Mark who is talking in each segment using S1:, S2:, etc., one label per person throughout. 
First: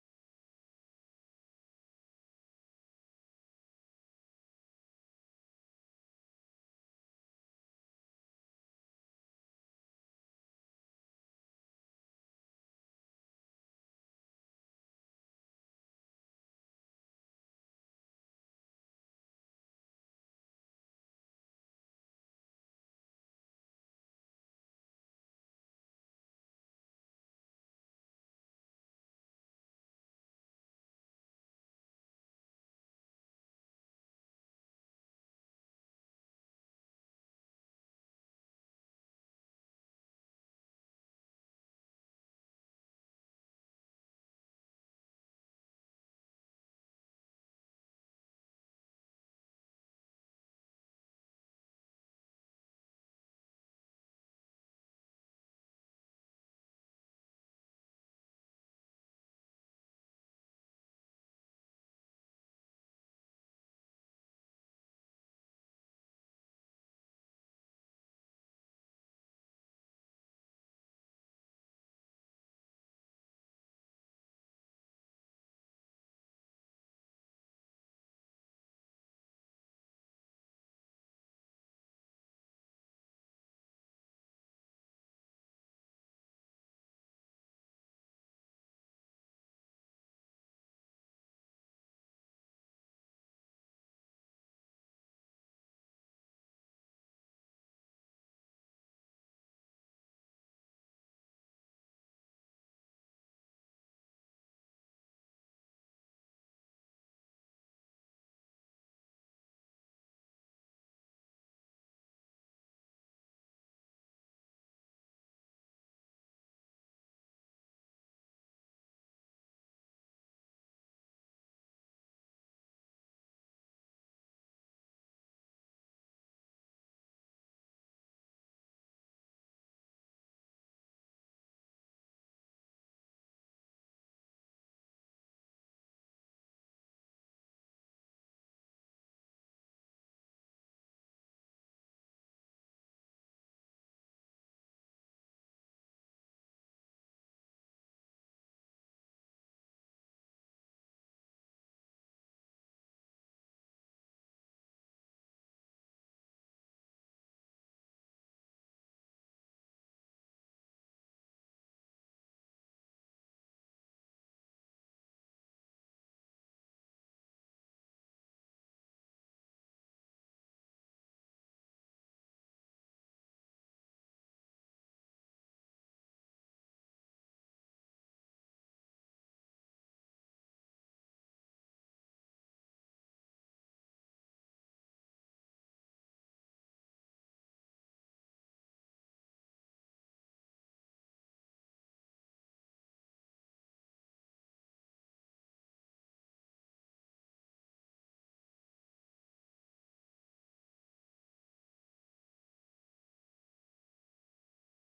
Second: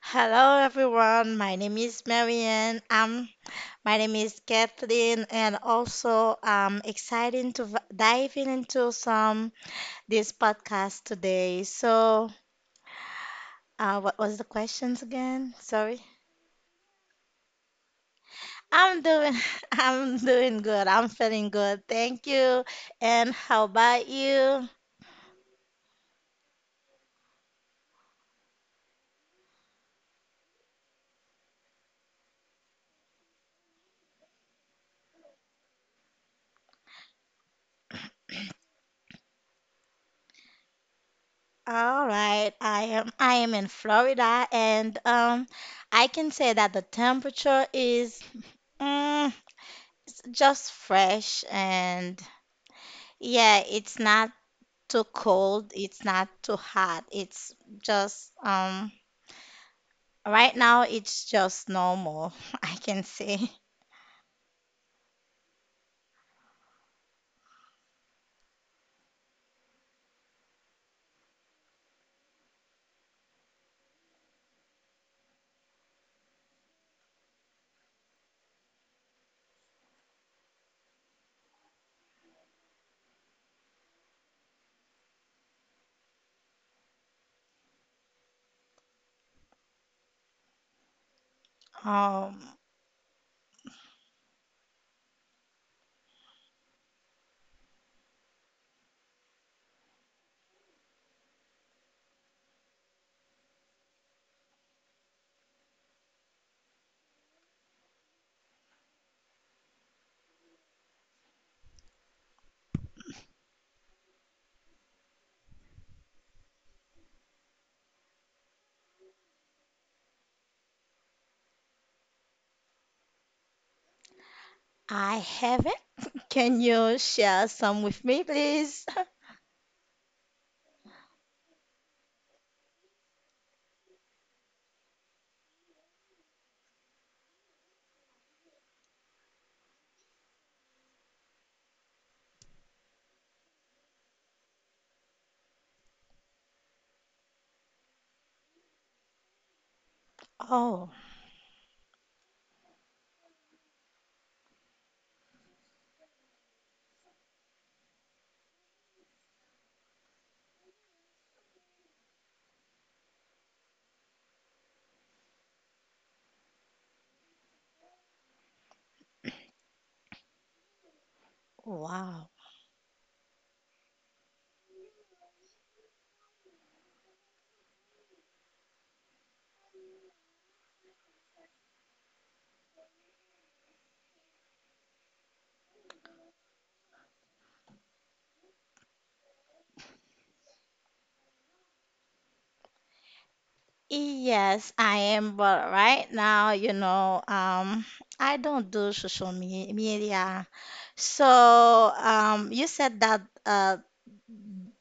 S1: Hello everyone, my name is Marianne. My name is Kathleen, and also I'm excited to dive in into some this podcast today. What was the questions again? Sorry. I'm doing, I'm doing good. I'm feeling good. Thank you. And how about you? All right. I am in Florida, and I can say that the temperature is. mm, just fresh and yeah, it's not too cold, it's not too hot. It's just right now it's just normal, I can say. Um I haven't. Can you share some with me, please? Oh, wow. Yes, I am, but right now, you know, I don't do social media. So, you said that uh,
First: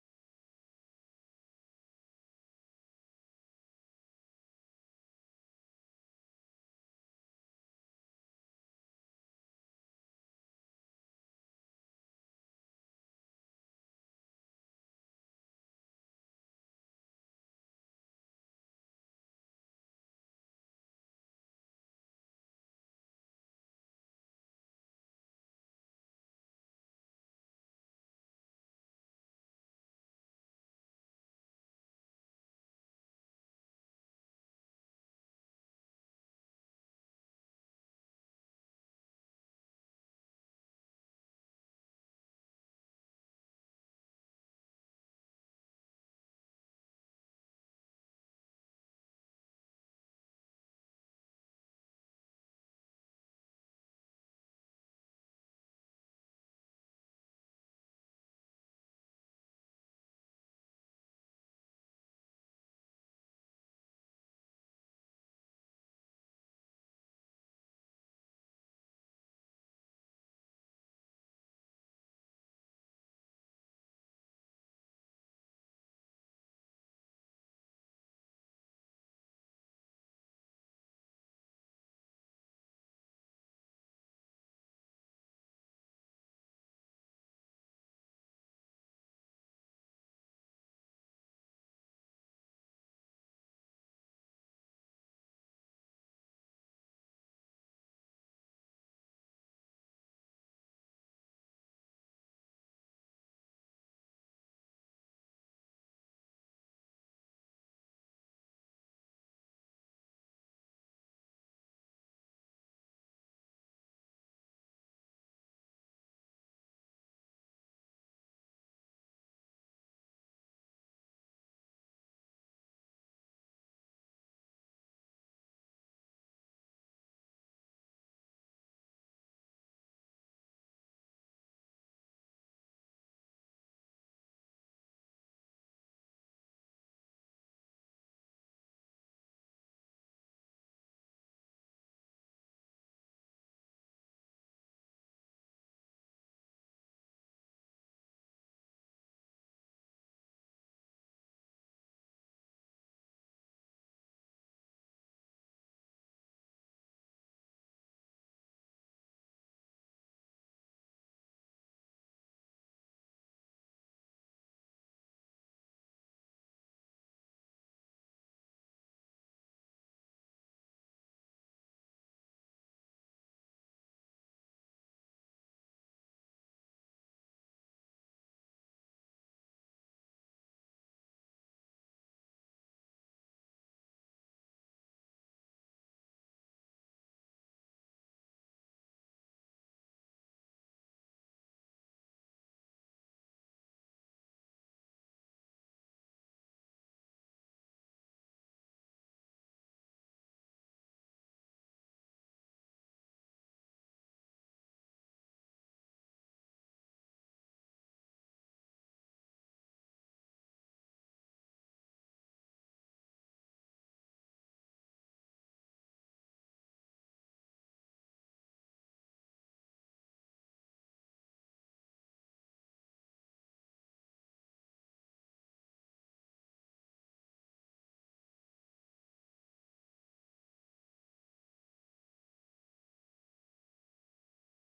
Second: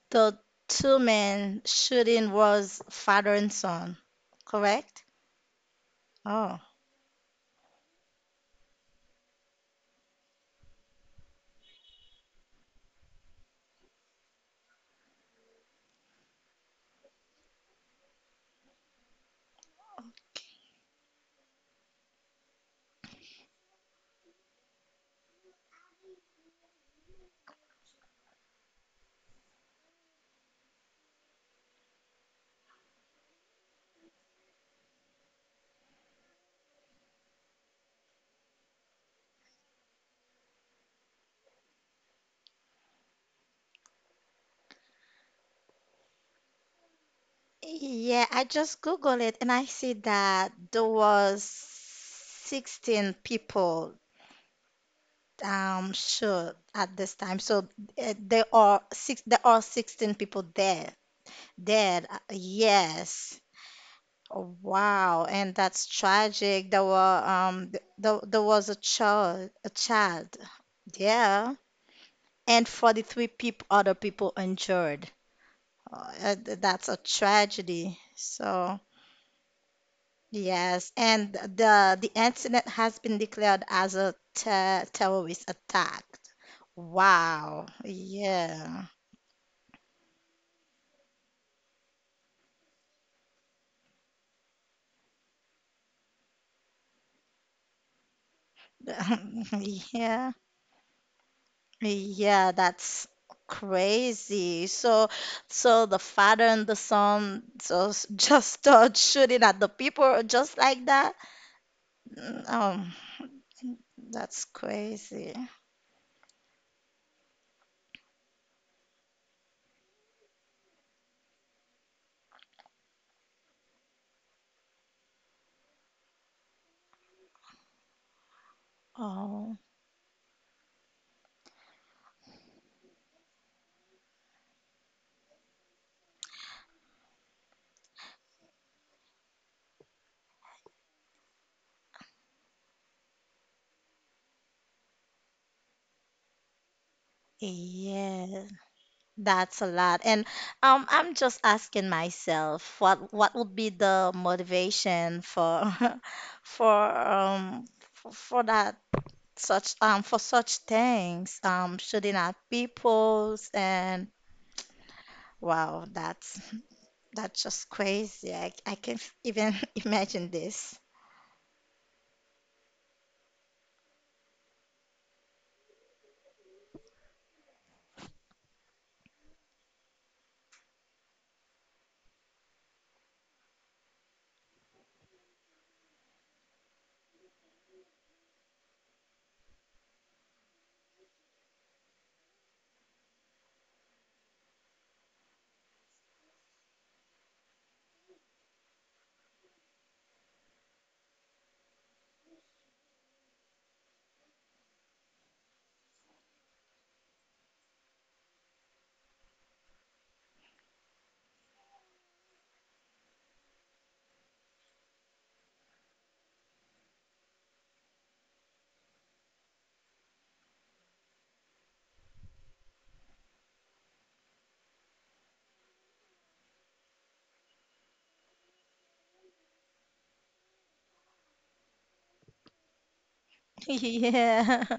S1: the two men shooting was father and son, correct? Oh, yeah, I just Googled it and I see that there was 16 people shot at this time. So there are 16 people there. Dead. Yes. Oh, wow, and that's tragic. There were there was a child. Yeah. And 43 people, other people injured. That's a tragedy. So, yes, and the incident has been declared as a terrorist attack. Wow. Yeah. Yeah. Yeah, that's crazy. So, so the father and the son just just start shooting at the people just like that. Mm, Um, that's crazy. Oh. Yeah, that's a lot. And I'm just asking myself what would be the motivation for for um for that such for such things shooting at peoples and wow that's just crazy. I can't even imagine this. Yeah.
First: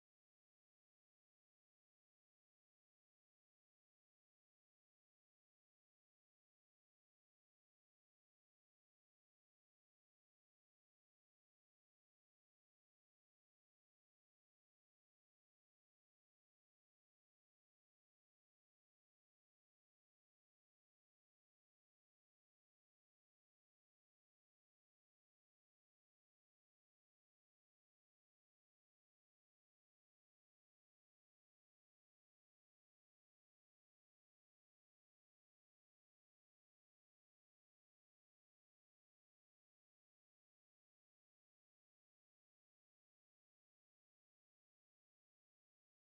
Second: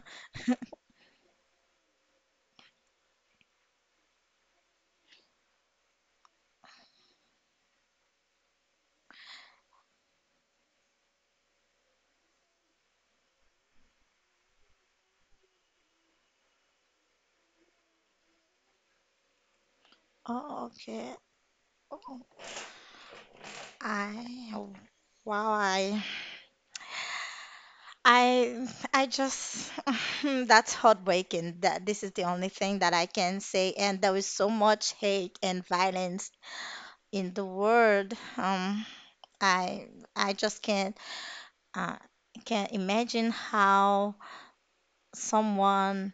S1: Oh, okay. Oh, I wow. I I just that's heartbreaking, that this is the only thing that I can say, and there is so much hate and violence in the world. I I just uh, can't imagine how someone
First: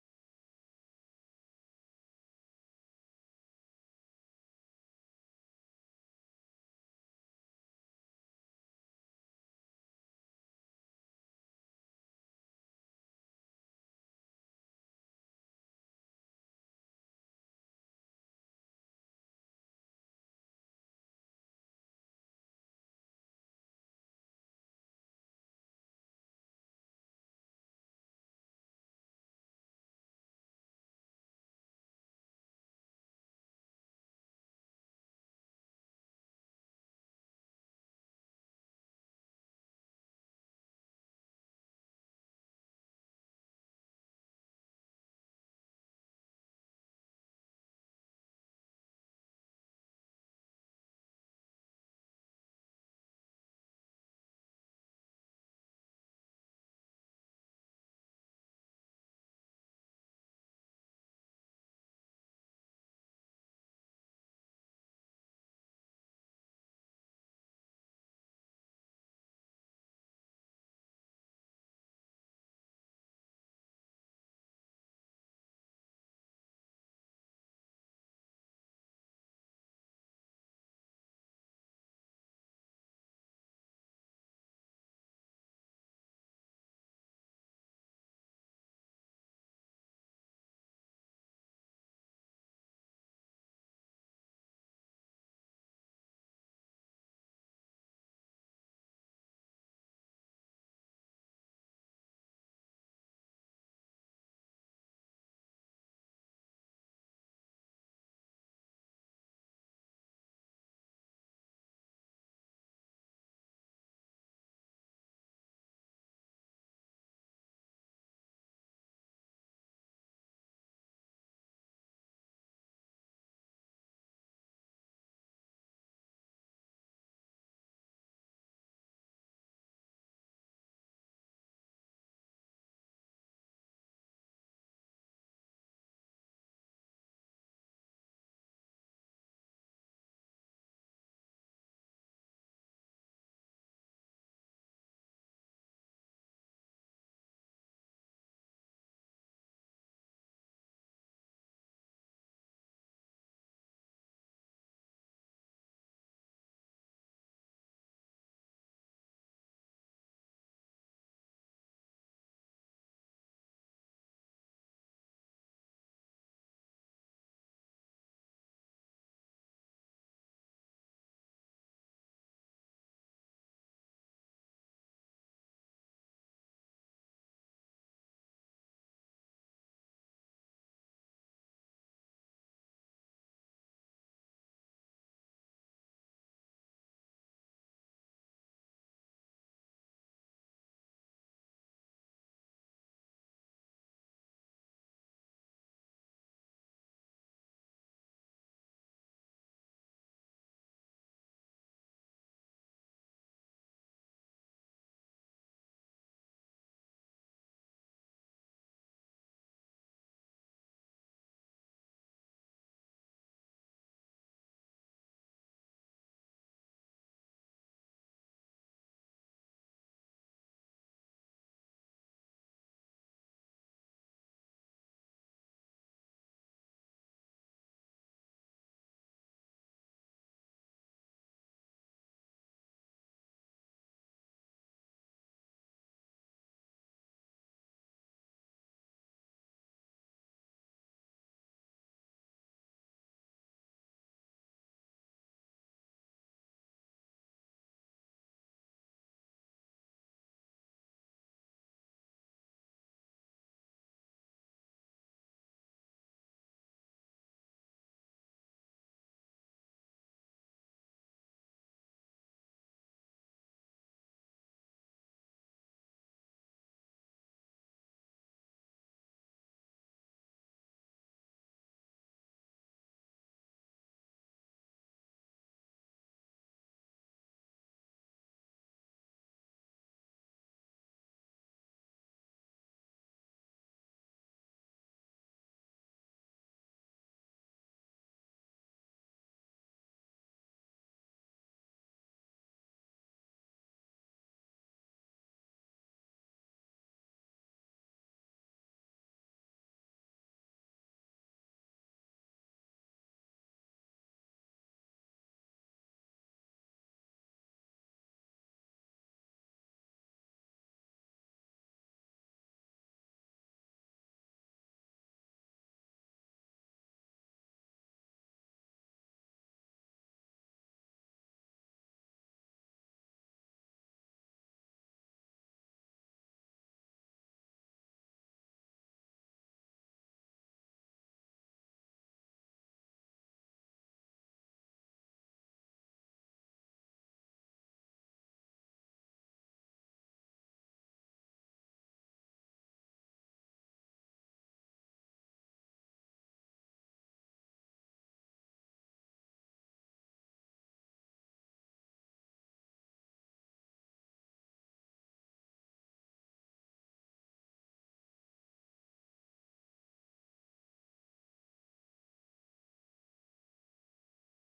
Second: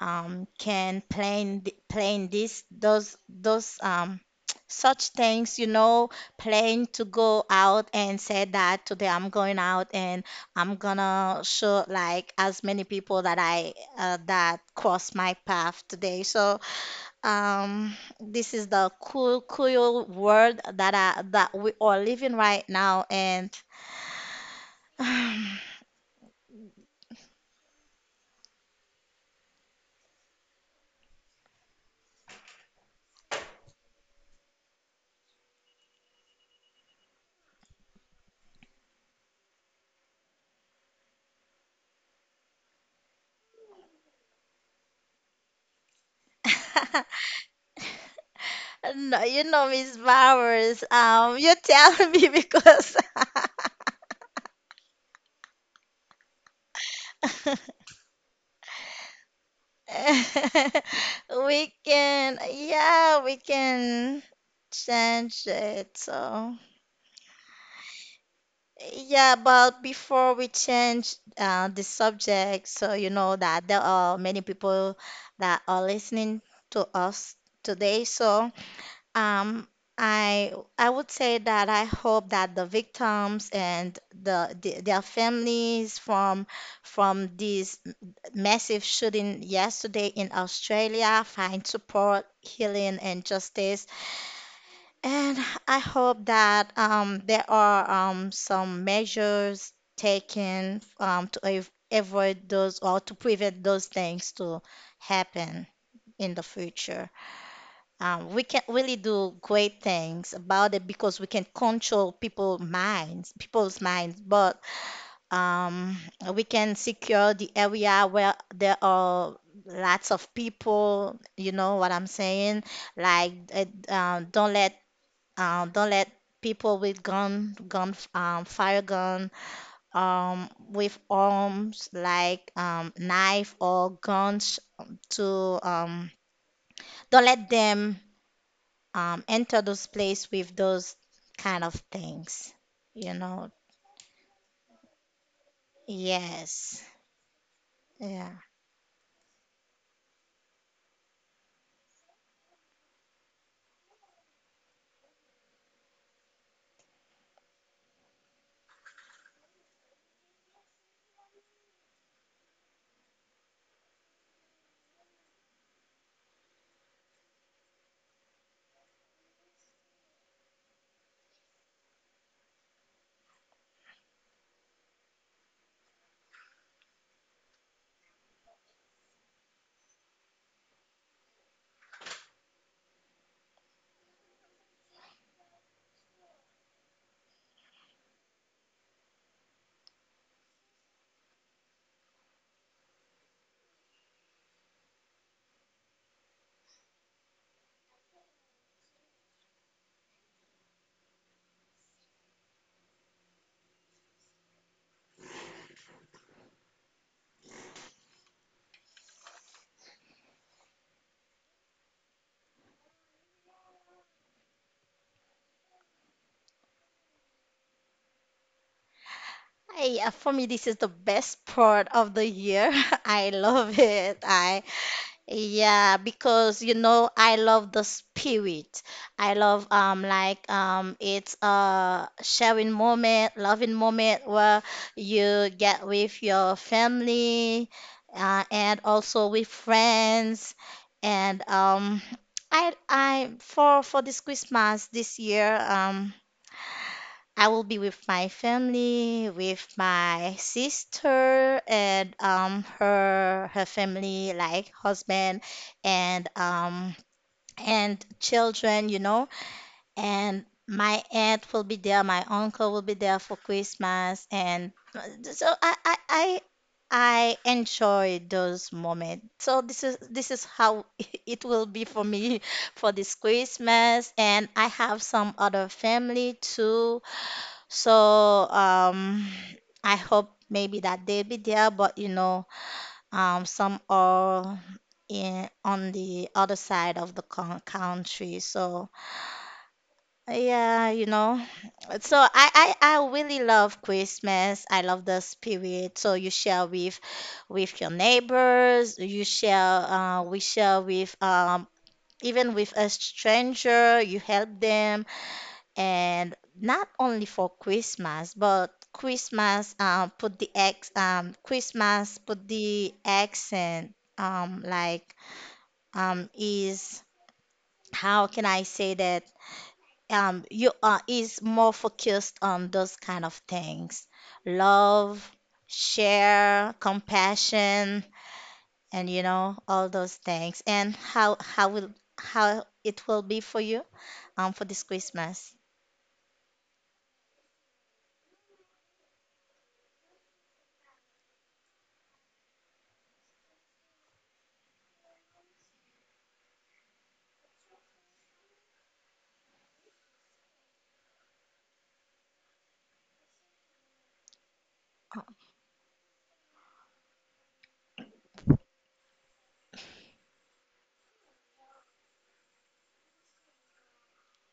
S1: can plan this those such things, you know, plan to go out and say that today I'm going out and I'm gonna show like as many people that I that cross my path today. Um, this is the cool world that that we are living right now. And no, you know, Miss Bowers. You tell me because we can, yeah, we can change it. So, yeah, but before we change the subject, so you know that there are many people that are listening to us today. So, Um, I I would say that I hope that the victims and the their families from this massive shooting yesterday in Australia find support, healing, and justice. And I hope that there are some measures taken avoid those or to prevent those things to happen in the future. We can really do great things about it because we can control people's minds, but um, we can secure the area where there are lots of people. You know what I'm saying? Like, uh, uh, don't let don't let people with gun, with arms like knife or guns to don't let them enter those place with those kind of things. You know, yes, yeah. For me, this is the best part of the year. I love it. I yeah, because you know I love the spirit. I love it's a sharing moment, loving moment where you get with your family and also with friends. And I for this Christmas this year, I will be with my family, with my sister and her family like husband and children, you know. And my aunt will be there, my uncle will be there for Christmas. And uh, so I I I I enjoy those moments. So this is how it will be for me for this Christmas, and I have some other family too. so um, I hope maybe that they'll be there, but you know, some are in on the other side of the country. So yeah, you know. So I really love Christmas. I love the spirit. So you share with your neighbors. You share. We share with. Even with a stranger, you help them, and not only for Christmas, but Christmas put the accent like is how can I say that you are is more focused on those kind of things: love, share, compassion, and you know all those things. And how it will be for you for this Christmas?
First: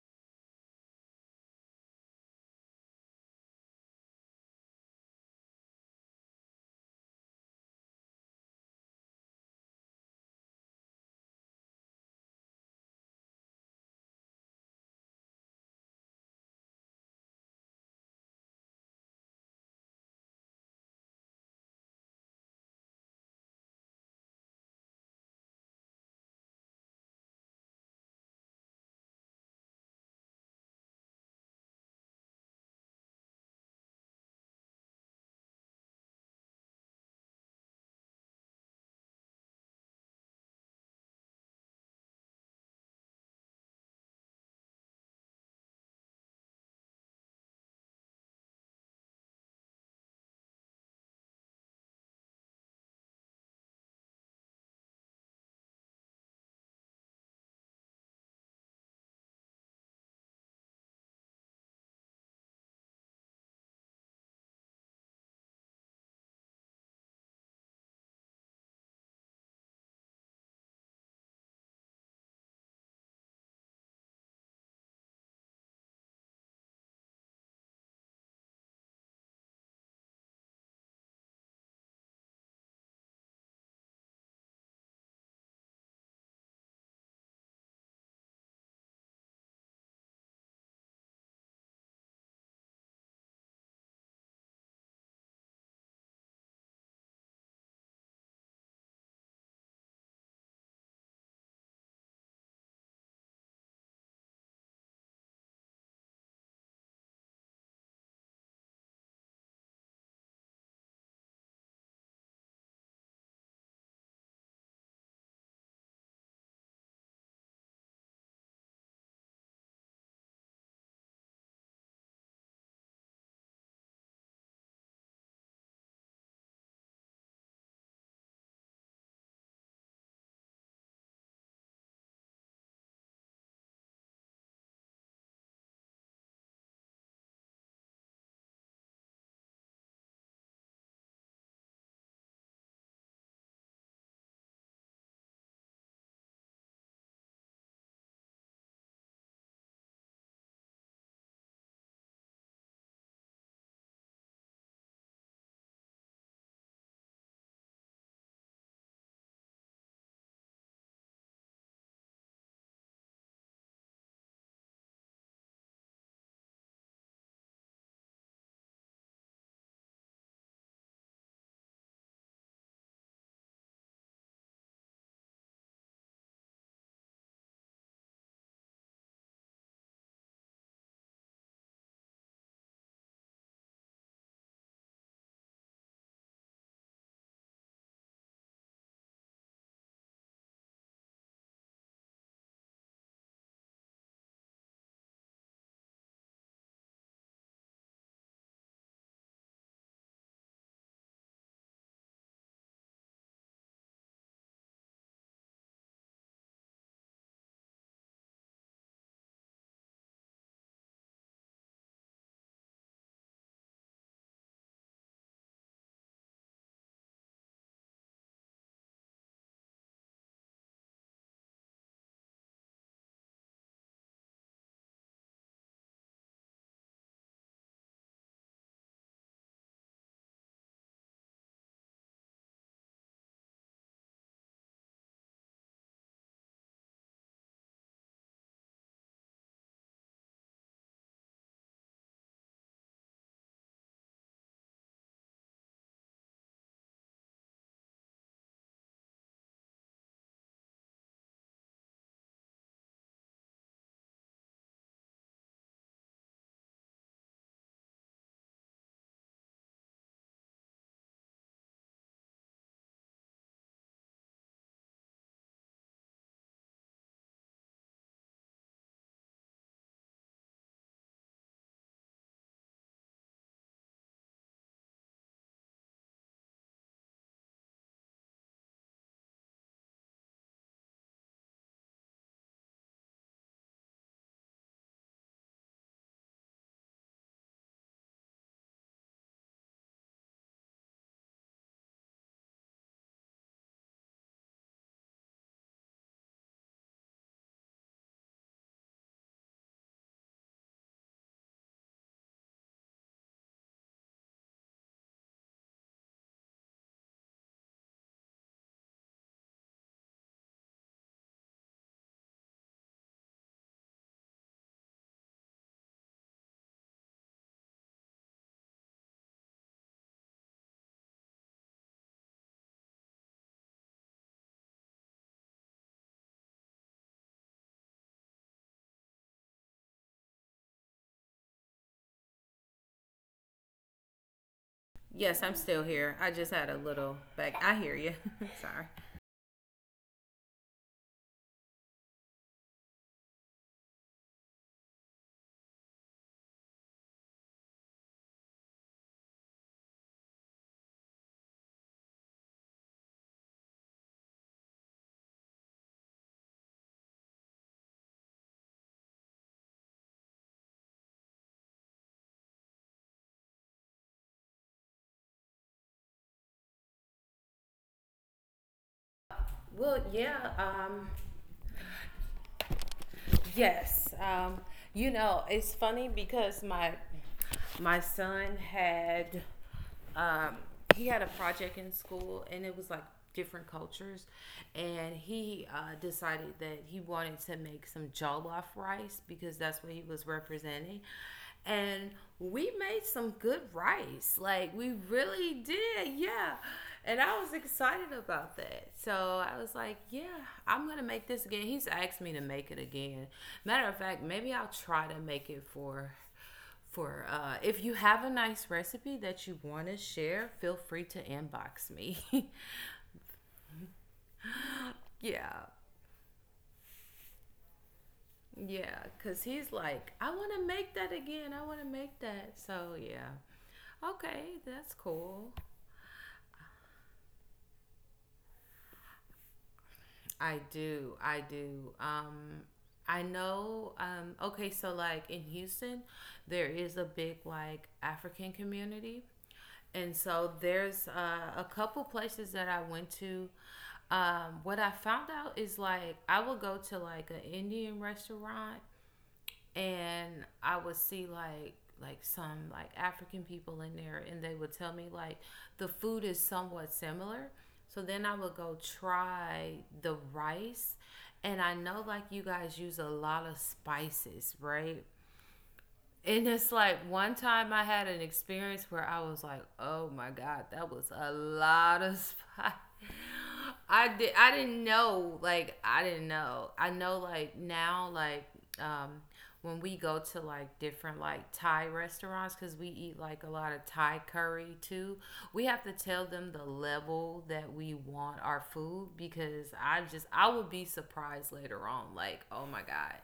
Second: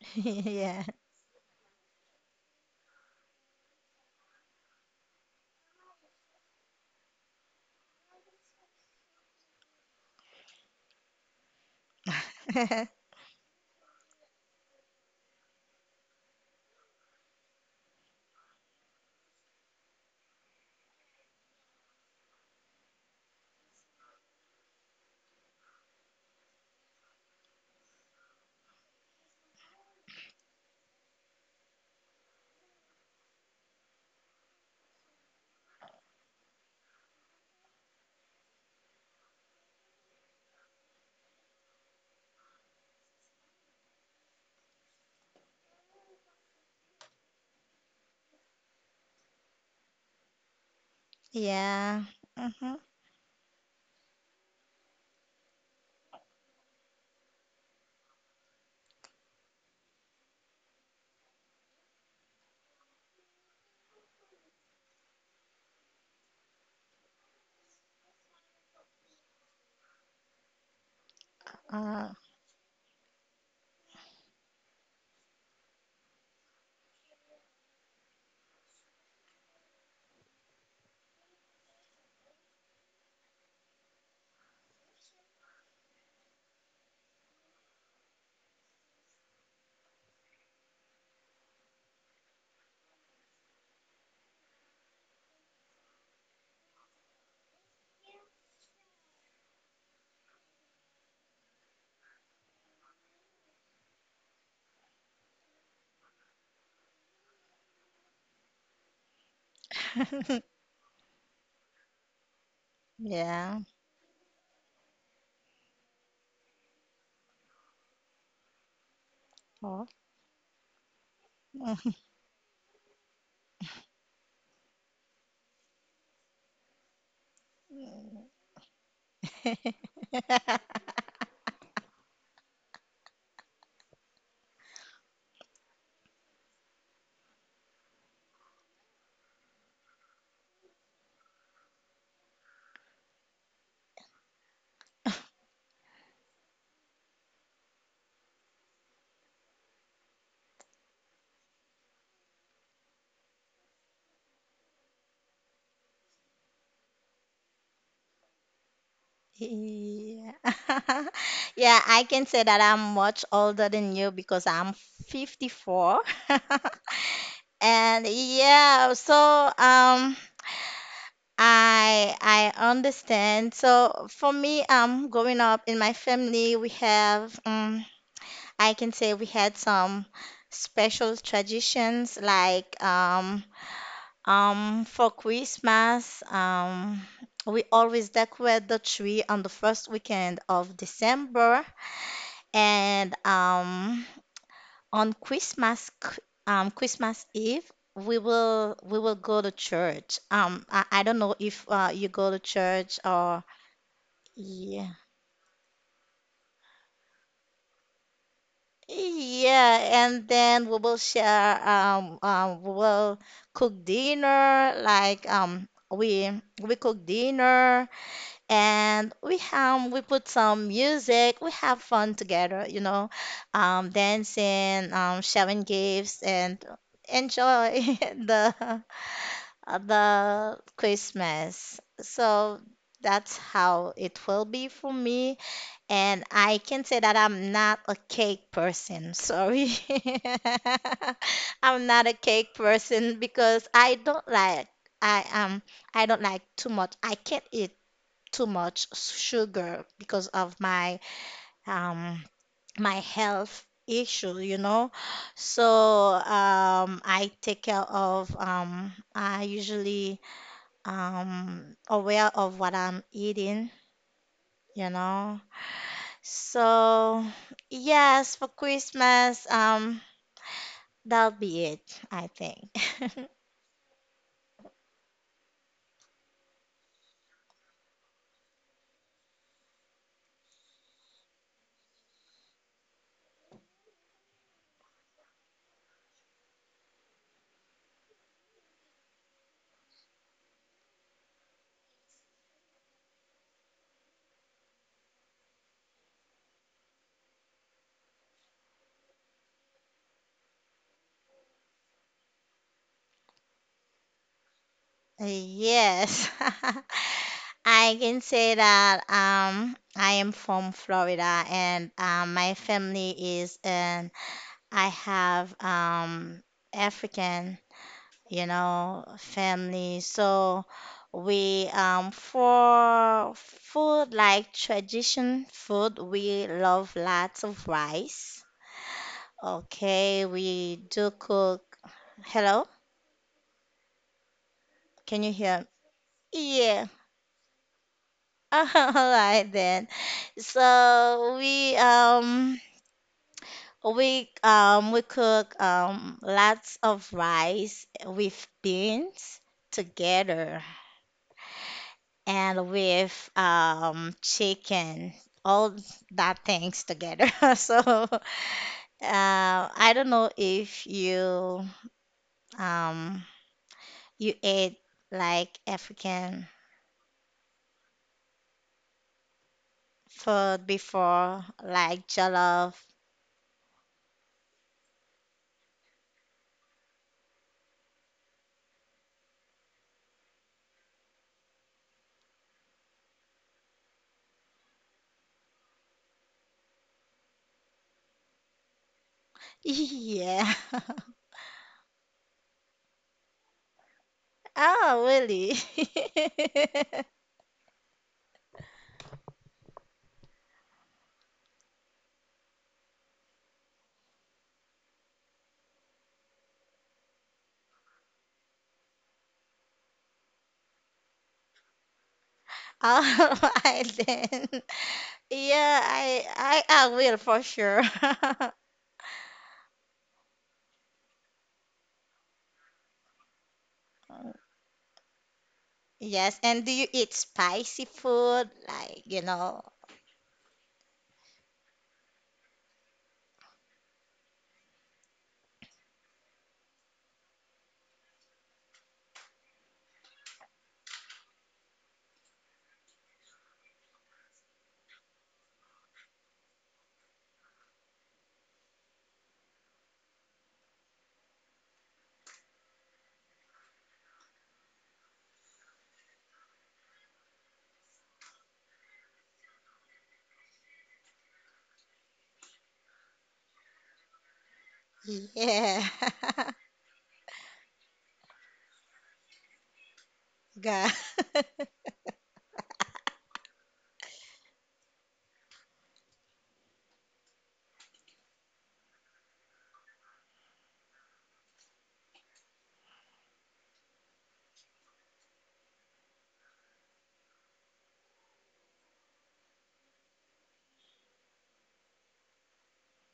S1: Yeah. Yeah. Mm-hmm. Uh, yeah. Oh. Yeah. Yeah, I can say that I'm much older than you because I'm 54. And yeah, so um I understand. So for me, growing up in my family, we have I can say we had some special traditions like for Christmas, we always decorate the tree on the first weekend of December, and on Christmas Eve, we will go to church. I don't know if you go to church or yeah, yeah, and then we will share. We will cook dinner like. We cook dinner and we put some music, we have fun together, you know, dancing, sharing gifts, and enjoy the the Christmas. So that's how it will be for me, and I can say that I'm not a cake person, sorry. I'm not a cake person because I don't like i um I don't like too much, I can't eat too much sugar because of um my health issue, you know. So I take care of I usually aware of what I'm eating, you know. So yes, for Christmas, that'll be it, I think. Yes, I can say that I am from Florida, and my family is, and I have African, you know, family. So we, for food, like tradition food, we love lots of rice. Okay, we do cook. Hello, can you
S2: Yes, I'm
S1: hear?
S2: still here. I just had a
S1: Yeah.
S2: little back. I hear you.
S1: All
S2: Sorry.
S1: right then. So we cook lots of rice with beans together and with chicken, all that things together. So I don't know if um you ate like African
S2: Well, yeah,
S1: food before, like jollof.
S2: yes. It's funny because my son had um, he had a project in school, and it was like different cultures, and he decided that he wanted to make some jollof rice because that's what he was
S1: Yeah.
S2: representing. And we made some good rice. Like we
S1: Oh,
S2: really
S1: really?
S2: did, yeah. And I was excited about that. So I was like, yeah, I'm going to make this again. He's asked me to make it again. Matter of fact, maybe I'll try to make it for if you have a nice recipe that you want to share, feel free to inbox me.
S1: All right then.
S2: Yeah.
S1: Yeah, I I will for sure.
S2: Yeah, because he's like, I want to make that again, I want to make that. So yeah. Okay, that's cool.
S1: Yes, and do you eat spicy food? Like, you know,
S2: I do. I do. I know. Okay, so like in Houston, there is a big like African community, and so there's a couple places that I went to. What I found out is like I will go to like an Indian restaurant, and I would see like some like African people in there, and they would tell me like the food is somewhat similar. So then I would go try the rice, and I know like you guys use a lot of spices, right?
S1: yeah.
S2: And it's like one time I had an experience where I was like, "Oh my god, that
S1: God.
S2: was a lot of spot." I did. I didn't know. Like I didn't know. I know. Like now, like um, when we go to like different like Thai restaurants because we eat like a lot of Thai curry too. We have to tell them the level that we want our food, because I would be surprised later on like, oh my god,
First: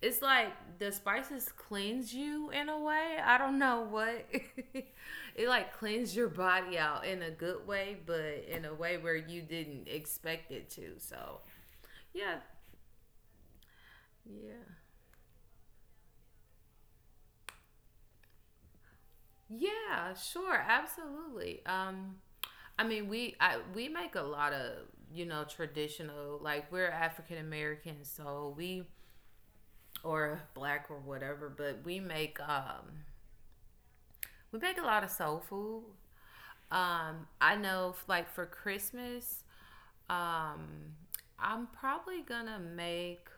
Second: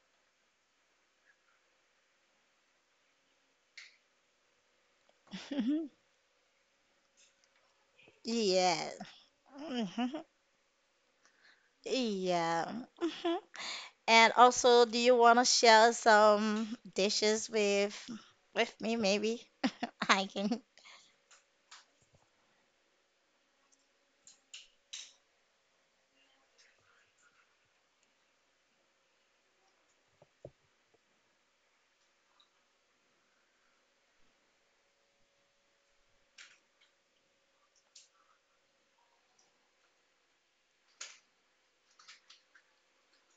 S2: it's like the spices cleanse you in a way, I don't know what. It like cleans your body out in a good way, but in a
S1: Yeah.
S2: way where you didn't
S1: Mhm.
S2: expect it to. So yeah.
S1: Yeah. Mhm. And
S2: Yeah.
S1: also, do you want to share some dishes with me maybe?
S2: Yeah,
S1: I
S2: sure,
S1: can.
S2: absolutely. I mean, we make a lot of, traditional, like we're African American, so we or black or whatever, but we make a lot of soul food. I know like for Christmas, um, I'm probably gonna make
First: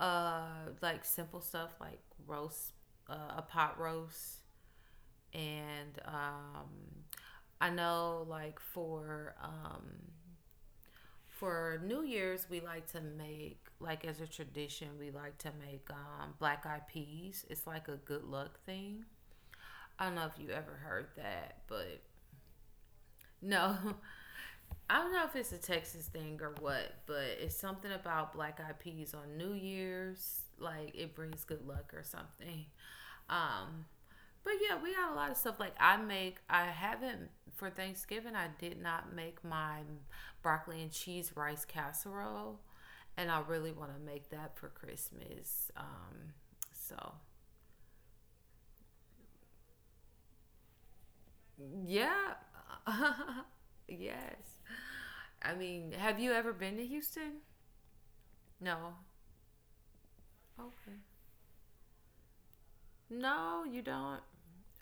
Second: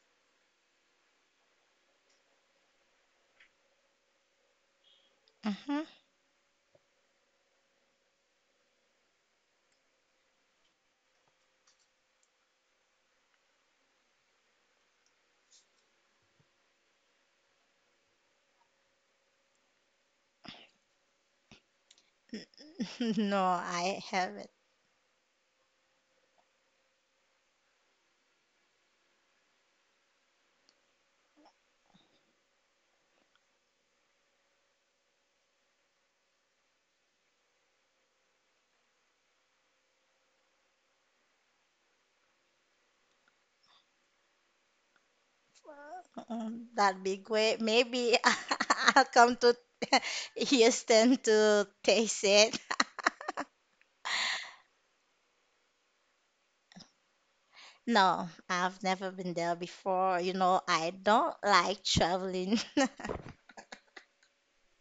S2: like simple stuff like roast a pot roast,
S1: Mhm.
S2: and I know like for New Year's, we like to make, like as a tradition, we like to make black eyed peas. It's like a good luck thing. I don't know if you ever heard that, but
S1: No,
S2: no.
S1: I haven't.
S2: I don't know if it's a Texas thing or what, but it's something about black eyed peas on New Year's. Like it brings good luck or something. Um, but yeah, we got a lot of stuff. Like I haven't for Thanksgiving. I did not make my broccoli and cheese rice casserole, and I really want to make that for Christmas. So
S1: That'd be great. Maybe I'll come to Houston to taste
S2: yeah.
S1: it.
S2: Yes. I mean, have you ever been to Houston?
S1: No, I've
S2: No.
S1: never been there before. You know, I
S2: Okay.
S1: don't like traveling.
S2: No, you don't.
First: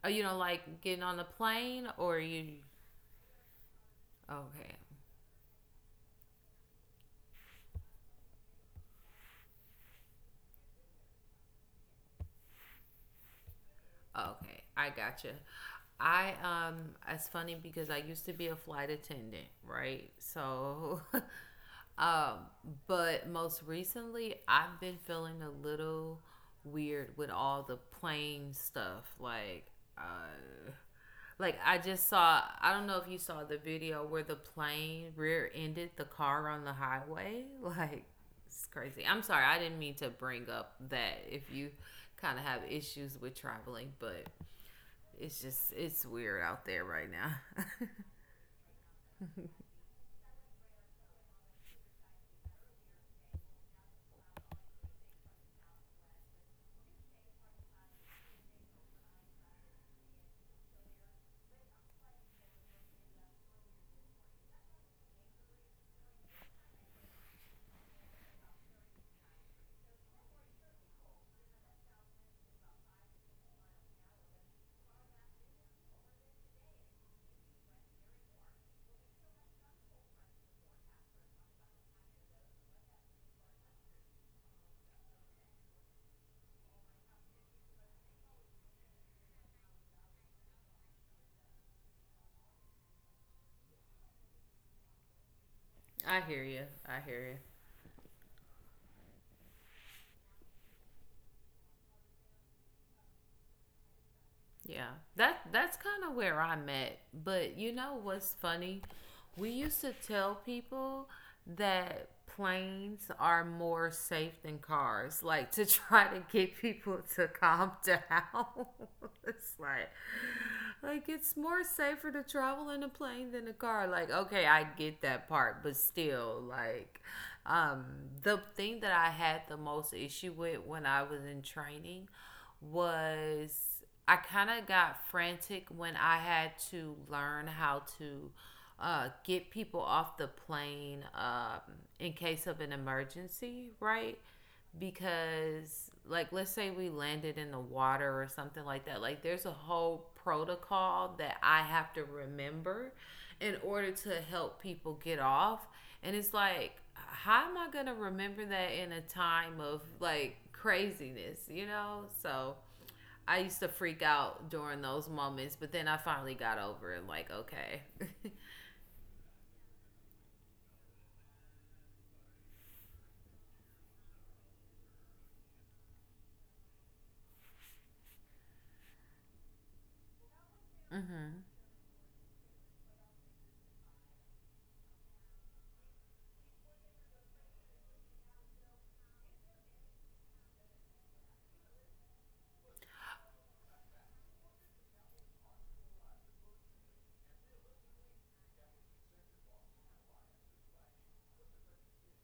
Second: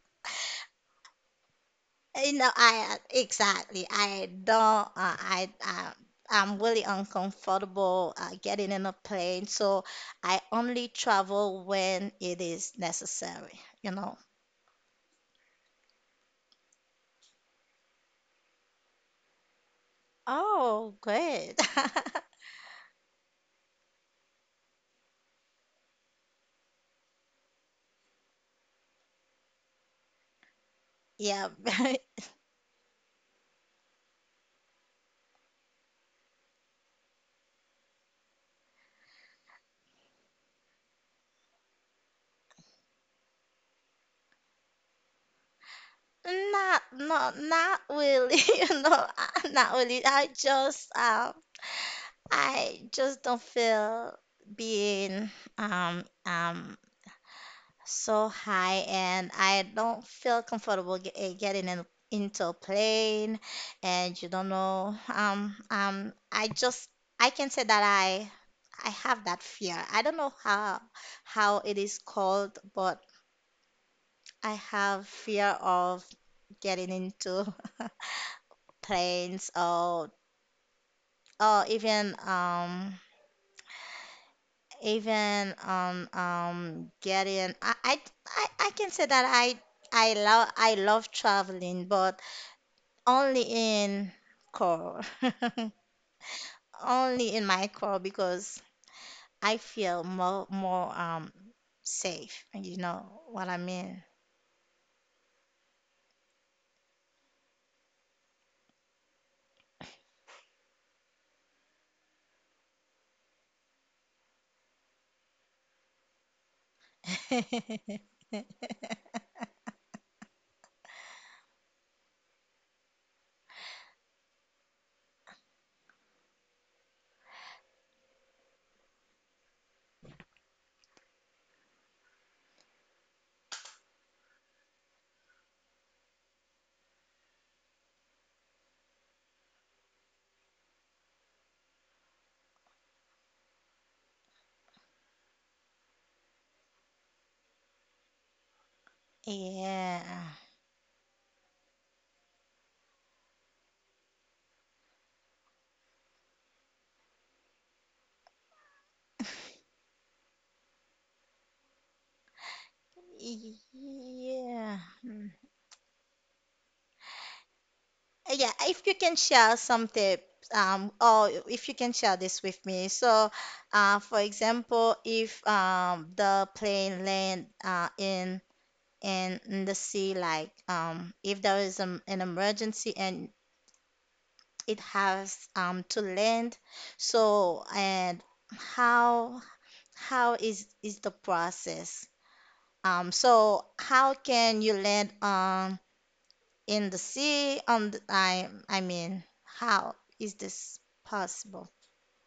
S2: Oh, you don't like getting on the plane, or
S1: You know,
S2: you?
S1: I exactly. I don't.
S2: Okay.
S1: I I'm really uncomfortable getting in a plane, so I only travel when it is necessary. You know.
S2: Okay, I gotcha. I It's funny because I used to be a flight attendant, right?
S1: Oh,
S2: So,
S1: great.
S2: um, but most recently I've been feeling a little weird with all the plane stuff. Uh,
S1: Yeah,
S2: like, I just saw. I don't know if you saw the video where the plane rear-ended the car on the highway. Like, it's crazy. I'm sorry, I didn't mean to bring up that if you kind of have issues with traveling, but it's just it's weird out there right now.
S1: Not really. You know, not really. I just don't feel being, um, um, so high, and I don't feel comfortable getting in, into a plane, and you don't know. I can say that I have that fear. I don't know how it is called, but I have fear of getting into. planes or even even getting I can say that I love traveling but only in car
S2: I hear you. I hear
S1: only
S2: you.
S1: in my car because I feel more safe, you know what I mean.
S2: Yeah, that's kind of where I'm at. But you know what's funny? We used to tell people that planes are more safe than cars, like to try to get people to calm down. It's like, it's more safer to travel in a plane than a car. Like, okay, I get that part, but still, like, um, the thing that I had the most issue with when I was in training was I kind of got frantic when I had to learn how to get people off the plane, in case of an emergency, right? Because like let's say we landed in the water or something like that, like there's a
S1: Yeah.
S2: whole protocol that I have to remember in order to help people get off. And it's like, how am I going to remember that in a time of like craziness, so I used to freak out
S1: Yeah.
S2: during those moments, but then I finally got over it. Like, okay.
S1: Yeah, if you can share some tips, or if you can share this with me. So, for example, if the plane land in the sea, like if there is an emergency and it has to land, so and how is the process? So how can you land in the sea on the, I mean how is this possible,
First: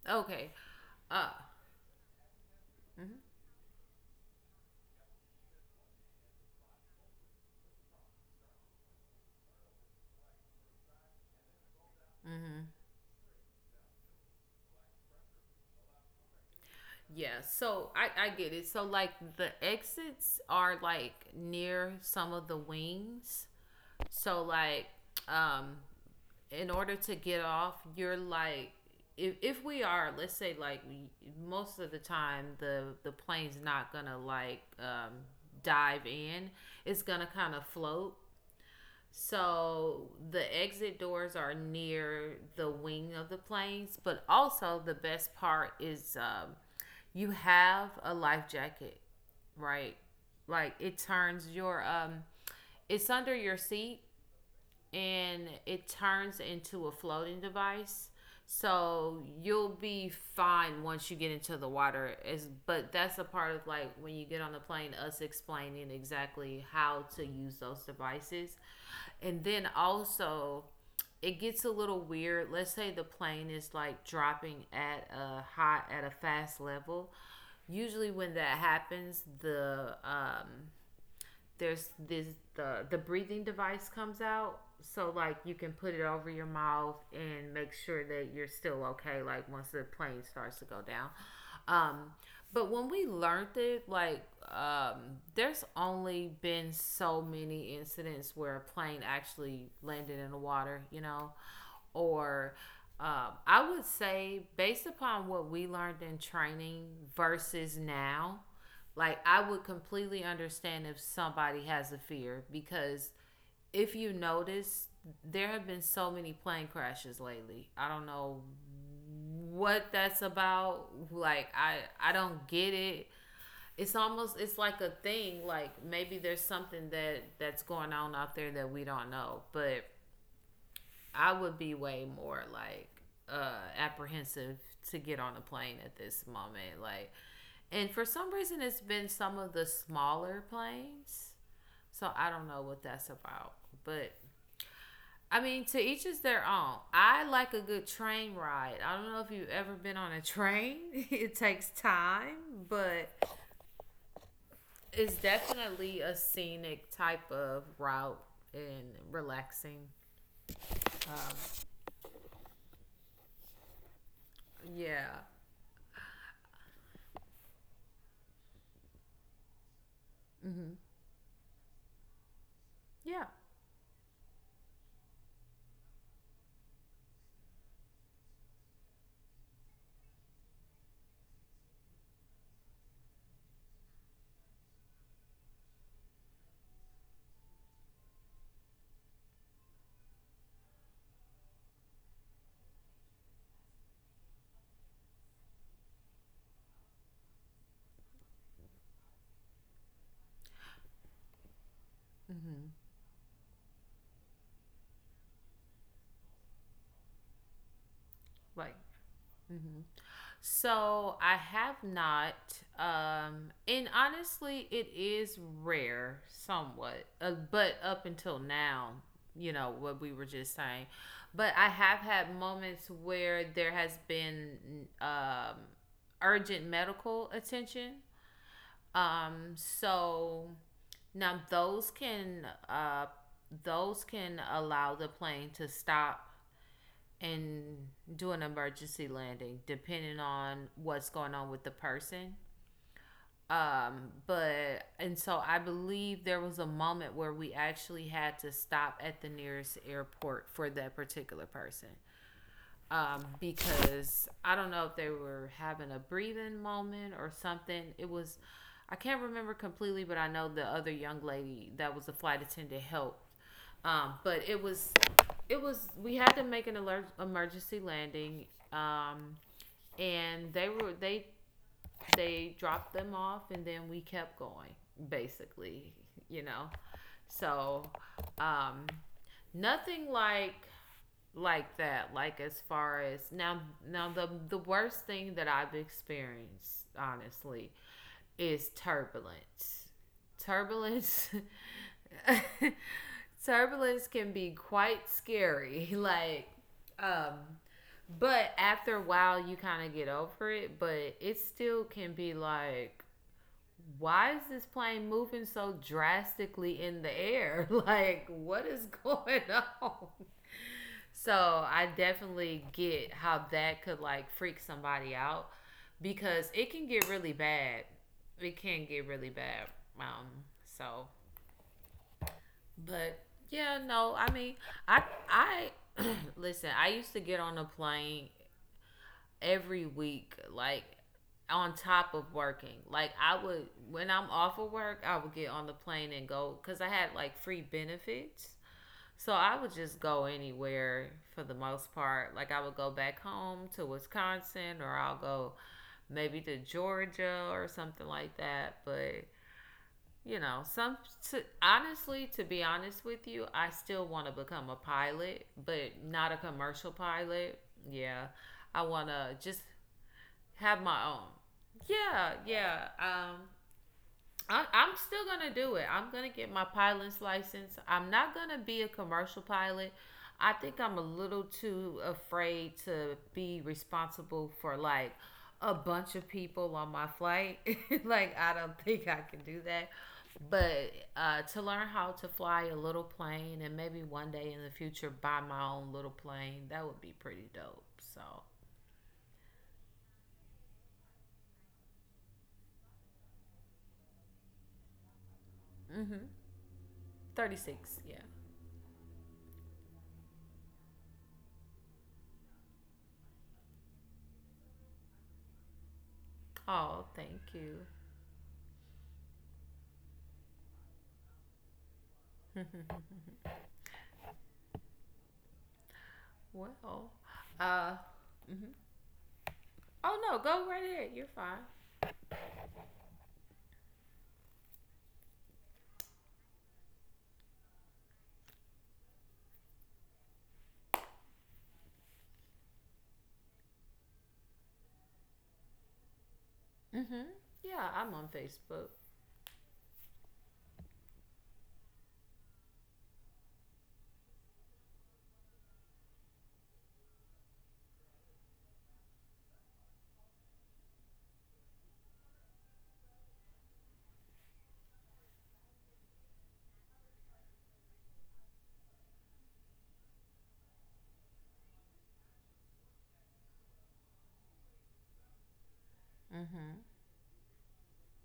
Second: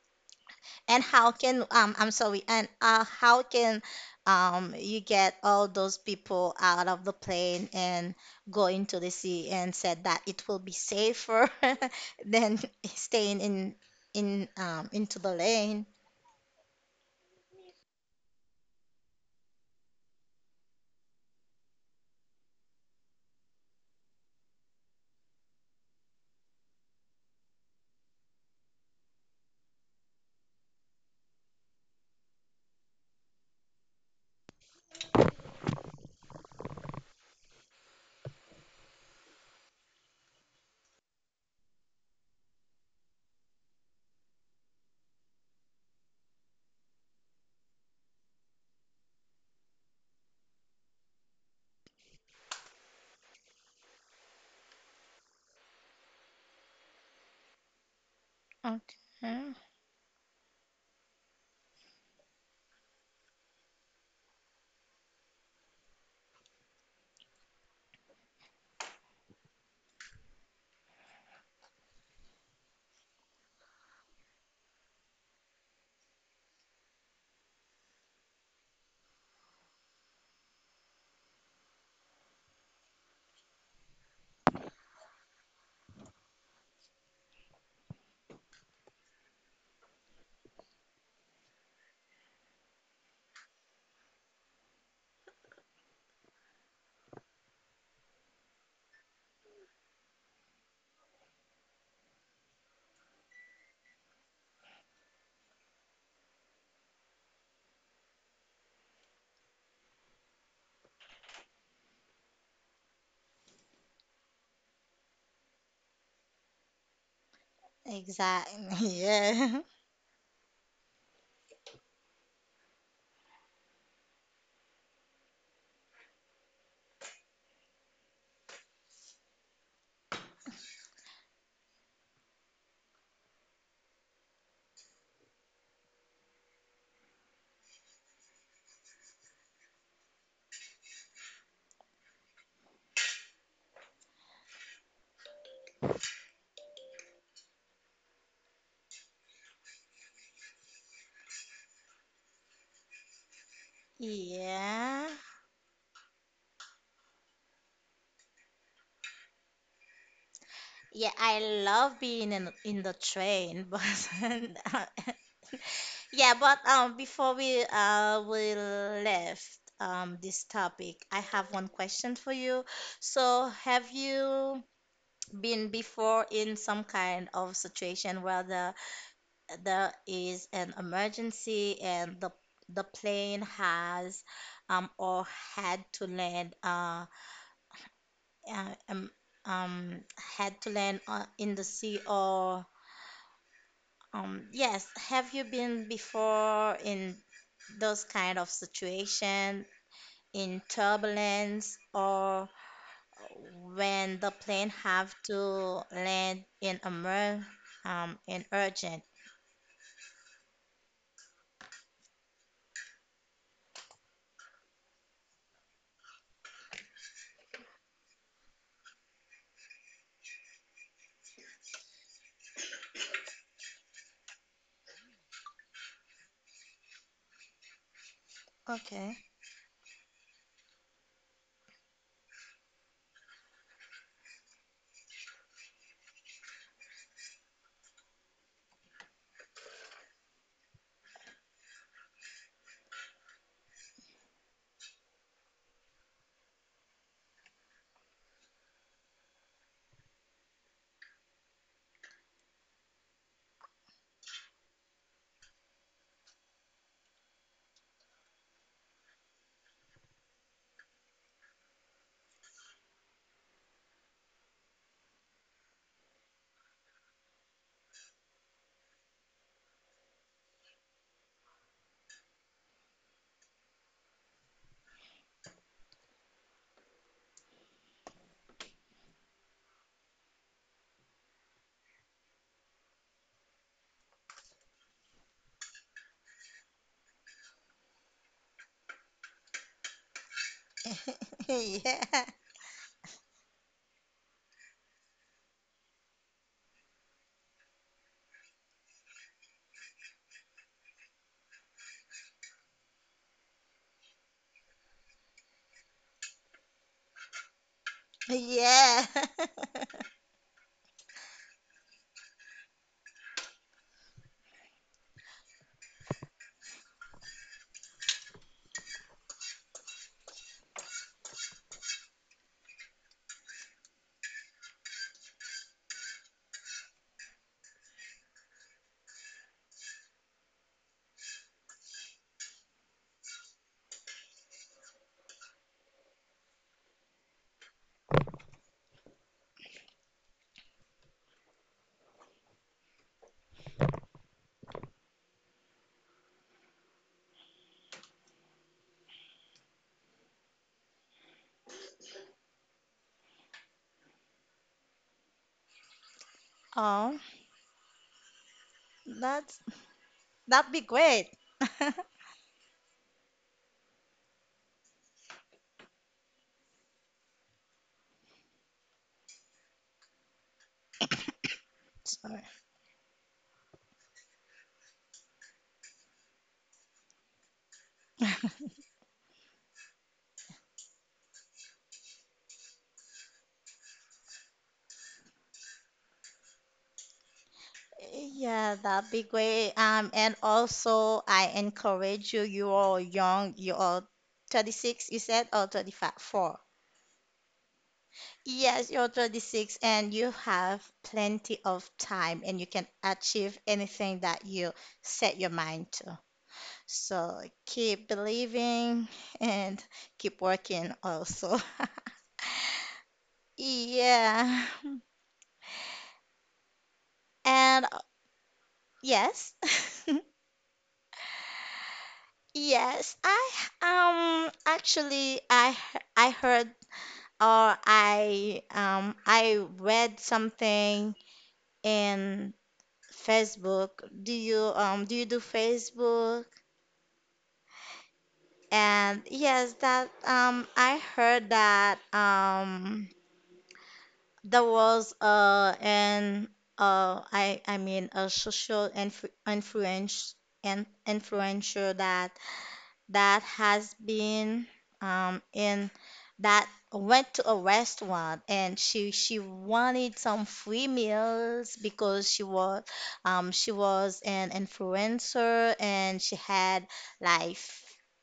S2: Okay.
S1: and
S2: uh
S1: how can I'm sorry, and how can you get all those people out of the plane and go into the sea and said that it will be safer than
S2: mm-hmm.
S1: staying in into the lane.
S2: Yeah, so I get it. So like the exits are like near some of the wings. So like um in order to get off, you're like, if we are, let's say like we, most of the time the plane's not going to like dive in. It's going to kind of float. So the exit doors are near the wing of the planes, but also the best part is, you have a life jacket, right? Like it turns your um, it's under your seat, and it turns into a floating device. So
S1: Okay.
S2: you'll be fine once you get into the water. Is But that's a part of, like, when you get on the plane, us explaining exactly how to use those devices. And then also, it gets a little weird. Let's say the plane is like dropping at a fast level. Usually, when that happens, there's this, the breathing device comes out, so like you can put it over your mouth and make sure that you're still okay, like once the plane starts to go down. um but when we learned it, like um there's only been so many incidents where a plane actually landed in the water, or I would say, based upon what we learned in training versus now, like I would completely understand if somebody has a fear because, if you notice, there have been so many plane crashes lately. I don't know
S1: Exactly. Yeah.
S2: what that's about. Like I don't get it. It's almost, it's like a thing, like maybe there's something that that's going on out there that we don't know. But I would be way more like apprehensive to get on a plane at this moment. Like, and for some reason, it's been some of the smaller planes. So I don't know what that's about. But I mean, to each is their own. I like a good train ride. I don't know if you've ever been on a train, it takes time, but
S1: Yeah.
S2: it's definitely a scenic type of route and relaxing.
S1: Yeah,
S2: Um,
S1: I love being in the train, but
S2: yeah.
S1: yeah, but before we we left this topic, I have one question for you.
S2: Yeah.
S1: So, have you been before in some kind of situation where there is an emergency and the plane has or had to land uh uh, um um had to land in the sea or yes, have you been before in those kind of situation in turbulence or when the plane have to land in a mer in
S2: Like
S1: urgent.
S2: So I have not. And honestly, it is rare somewhat, but up until now, you know, what we were just saying. But I have had moments where there has been, urgent medical attention.
S1: Okay.
S2: So now those can allow the plane to stop and do an emergency landing, depending on what's going on with the person. But And so I believe there was a moment where we actually had to stop at the nearest airport for that particular person, because I don't know if they were having a breathing moment or something. It was, I can't remember completely, but I know the other young lady that was a flight attendant helped. But we had to make an alert emergency landing. Um, and they dropped them off, and then we kept going basically, you know? So, um, nothing like that, like as far as now. The worst thing that I've experienced, honestly, is turbulence. turbulence
S1: Yeah.
S2: Turbulence can be quite scary. Like um but after a while you kind of get over it, but it still can be like, why is this plane moving so drastically in the air? Like what is
S1: Yeah.
S2: going on. So I definitely get how that could like freak somebody out, because it can get really bad. It can get really bad. Um, so but yeah, no, I mean, I I listen, I used to get on a plane every week, like on top of working. Like I would When I'm off of work, I would get on the plane and go because I had like free benefits. So I would just go anywhere for the most part. Like I would go back home to Wisconsin, or I'll go maybe to Georgia or something like that, but you know, some honestly, to be honest with you, I still want to become a pilot, but not a commercial
S1: oh,
S2: pilot. Yeah. I want to just
S1: that's that'd
S2: have
S1: be
S2: my own.
S1: great.
S2: Yeah, yeah. I'm still gonna do it. I'm gonna get my pilot's license. I'm not gonna be a commercial pilot. I think I'm a little too
S1: sorry.
S2: afraid to be responsible for like a bunch of people on my flight. Like I don't think I can do that. But to learn how to fly a little plane and maybe one day in the future buy my own little plane, that would be pretty dope. So,
S1: Yeah, that'd be great. And also I encourage you, you are young, you are 36, you said, or 35,
S2: mm-hmm.
S1: four.
S2: 36, yeah.
S1: Yes, you're 26 and you have plenty of time and you can achieve anything that you set your mind to.
S2: Oh, thank
S1: So
S2: you.
S1: keep believing and keep working also. Yeah.
S2: Well,
S1: And
S2: uh,
S1: yes.
S2: oh no, go right ahead. You're fine.
S1: Yes, I actually I heard or I read something in Facebook. Do you do Facebook?
S2: Mm-hmm. Yeah, I'm on Facebook.
S1: And yes, that I heard that there was an I mean a social influ influence and influencer that that has been in that went to a restaurant and she wanted some free meals because she was an influencer and she had like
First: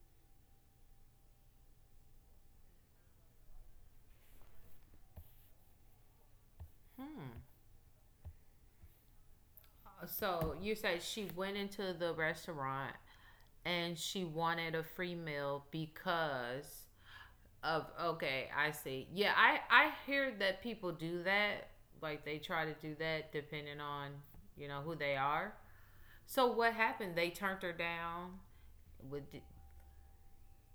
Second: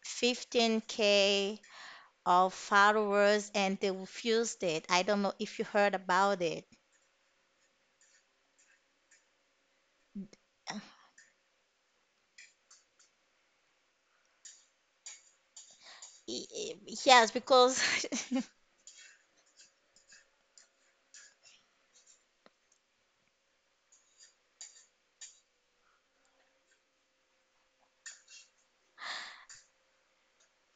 S1: 15K of followers and they refused it. I don't know if you heard about it.
S2: So you said she went into the restaurant and she wanted a free meal
S1: Y-
S2: because
S1: y- Yes, because.
S2: of okay, I see. Yeah, I hear that people do that. Like they try to do that depending on you know who they are. So what happened? They turned her down. Would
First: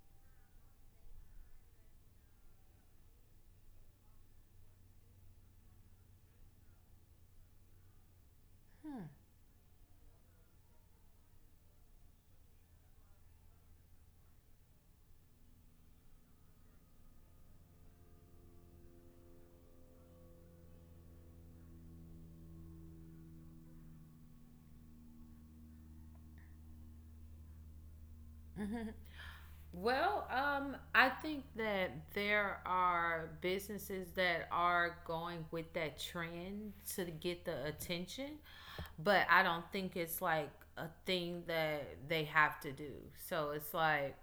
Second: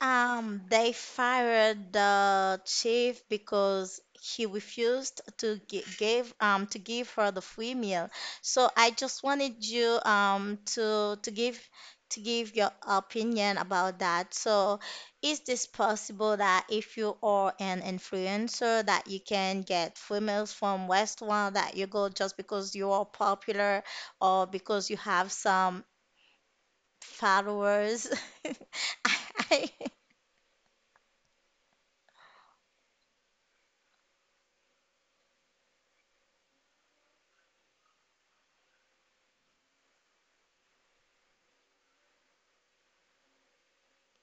S1: They fired the chief because he refused to give her the free meal. So I just wanted you to give to give your opinion about that. So is this possible that if you are an influencer that you can get free meals from restaurant that you go just because you are popular or because you have some followers? I.
S2: Well, I think that there are businesses that are going with that trend to get the attention, but I don't think it's like a thing that they have to do. So it's like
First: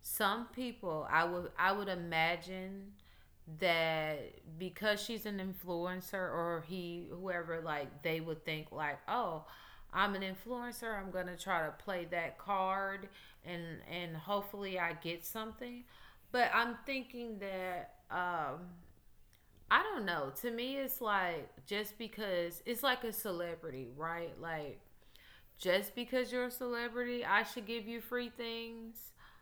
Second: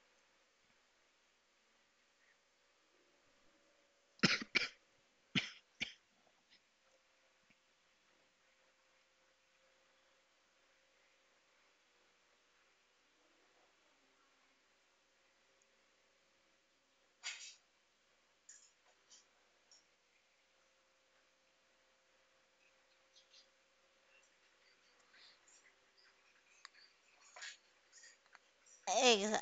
S2: some people, I would imagine that because she's an influencer, or he, whoever, like they would think like, oh, I'm an influencer. I'm gonna try to play that card and hopefully I get something. But I'm thinking that I don't know. To me, it's like just because it's like a celebrity, right? Like just because you're a celebrity, I should give you free things.
S1: Ex-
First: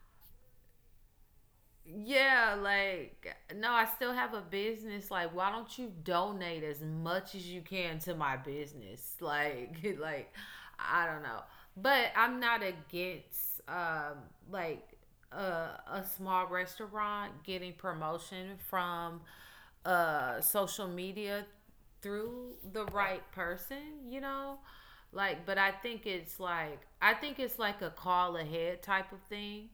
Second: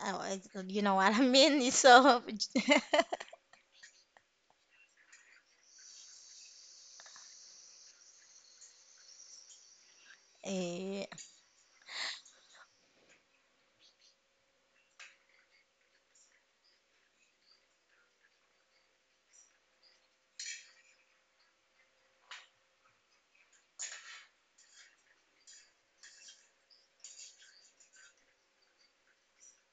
S1: oh, you know what I mean? So,
S2: Yeah, like no, I still have a business. Like, why don't you donate as much as you can to my business? I
S1: eh,
S2: don't know, but I'm not against like a small restaurant getting promotion from social media through the right person, you know? Like, but I think it's like a call ahead type of thing.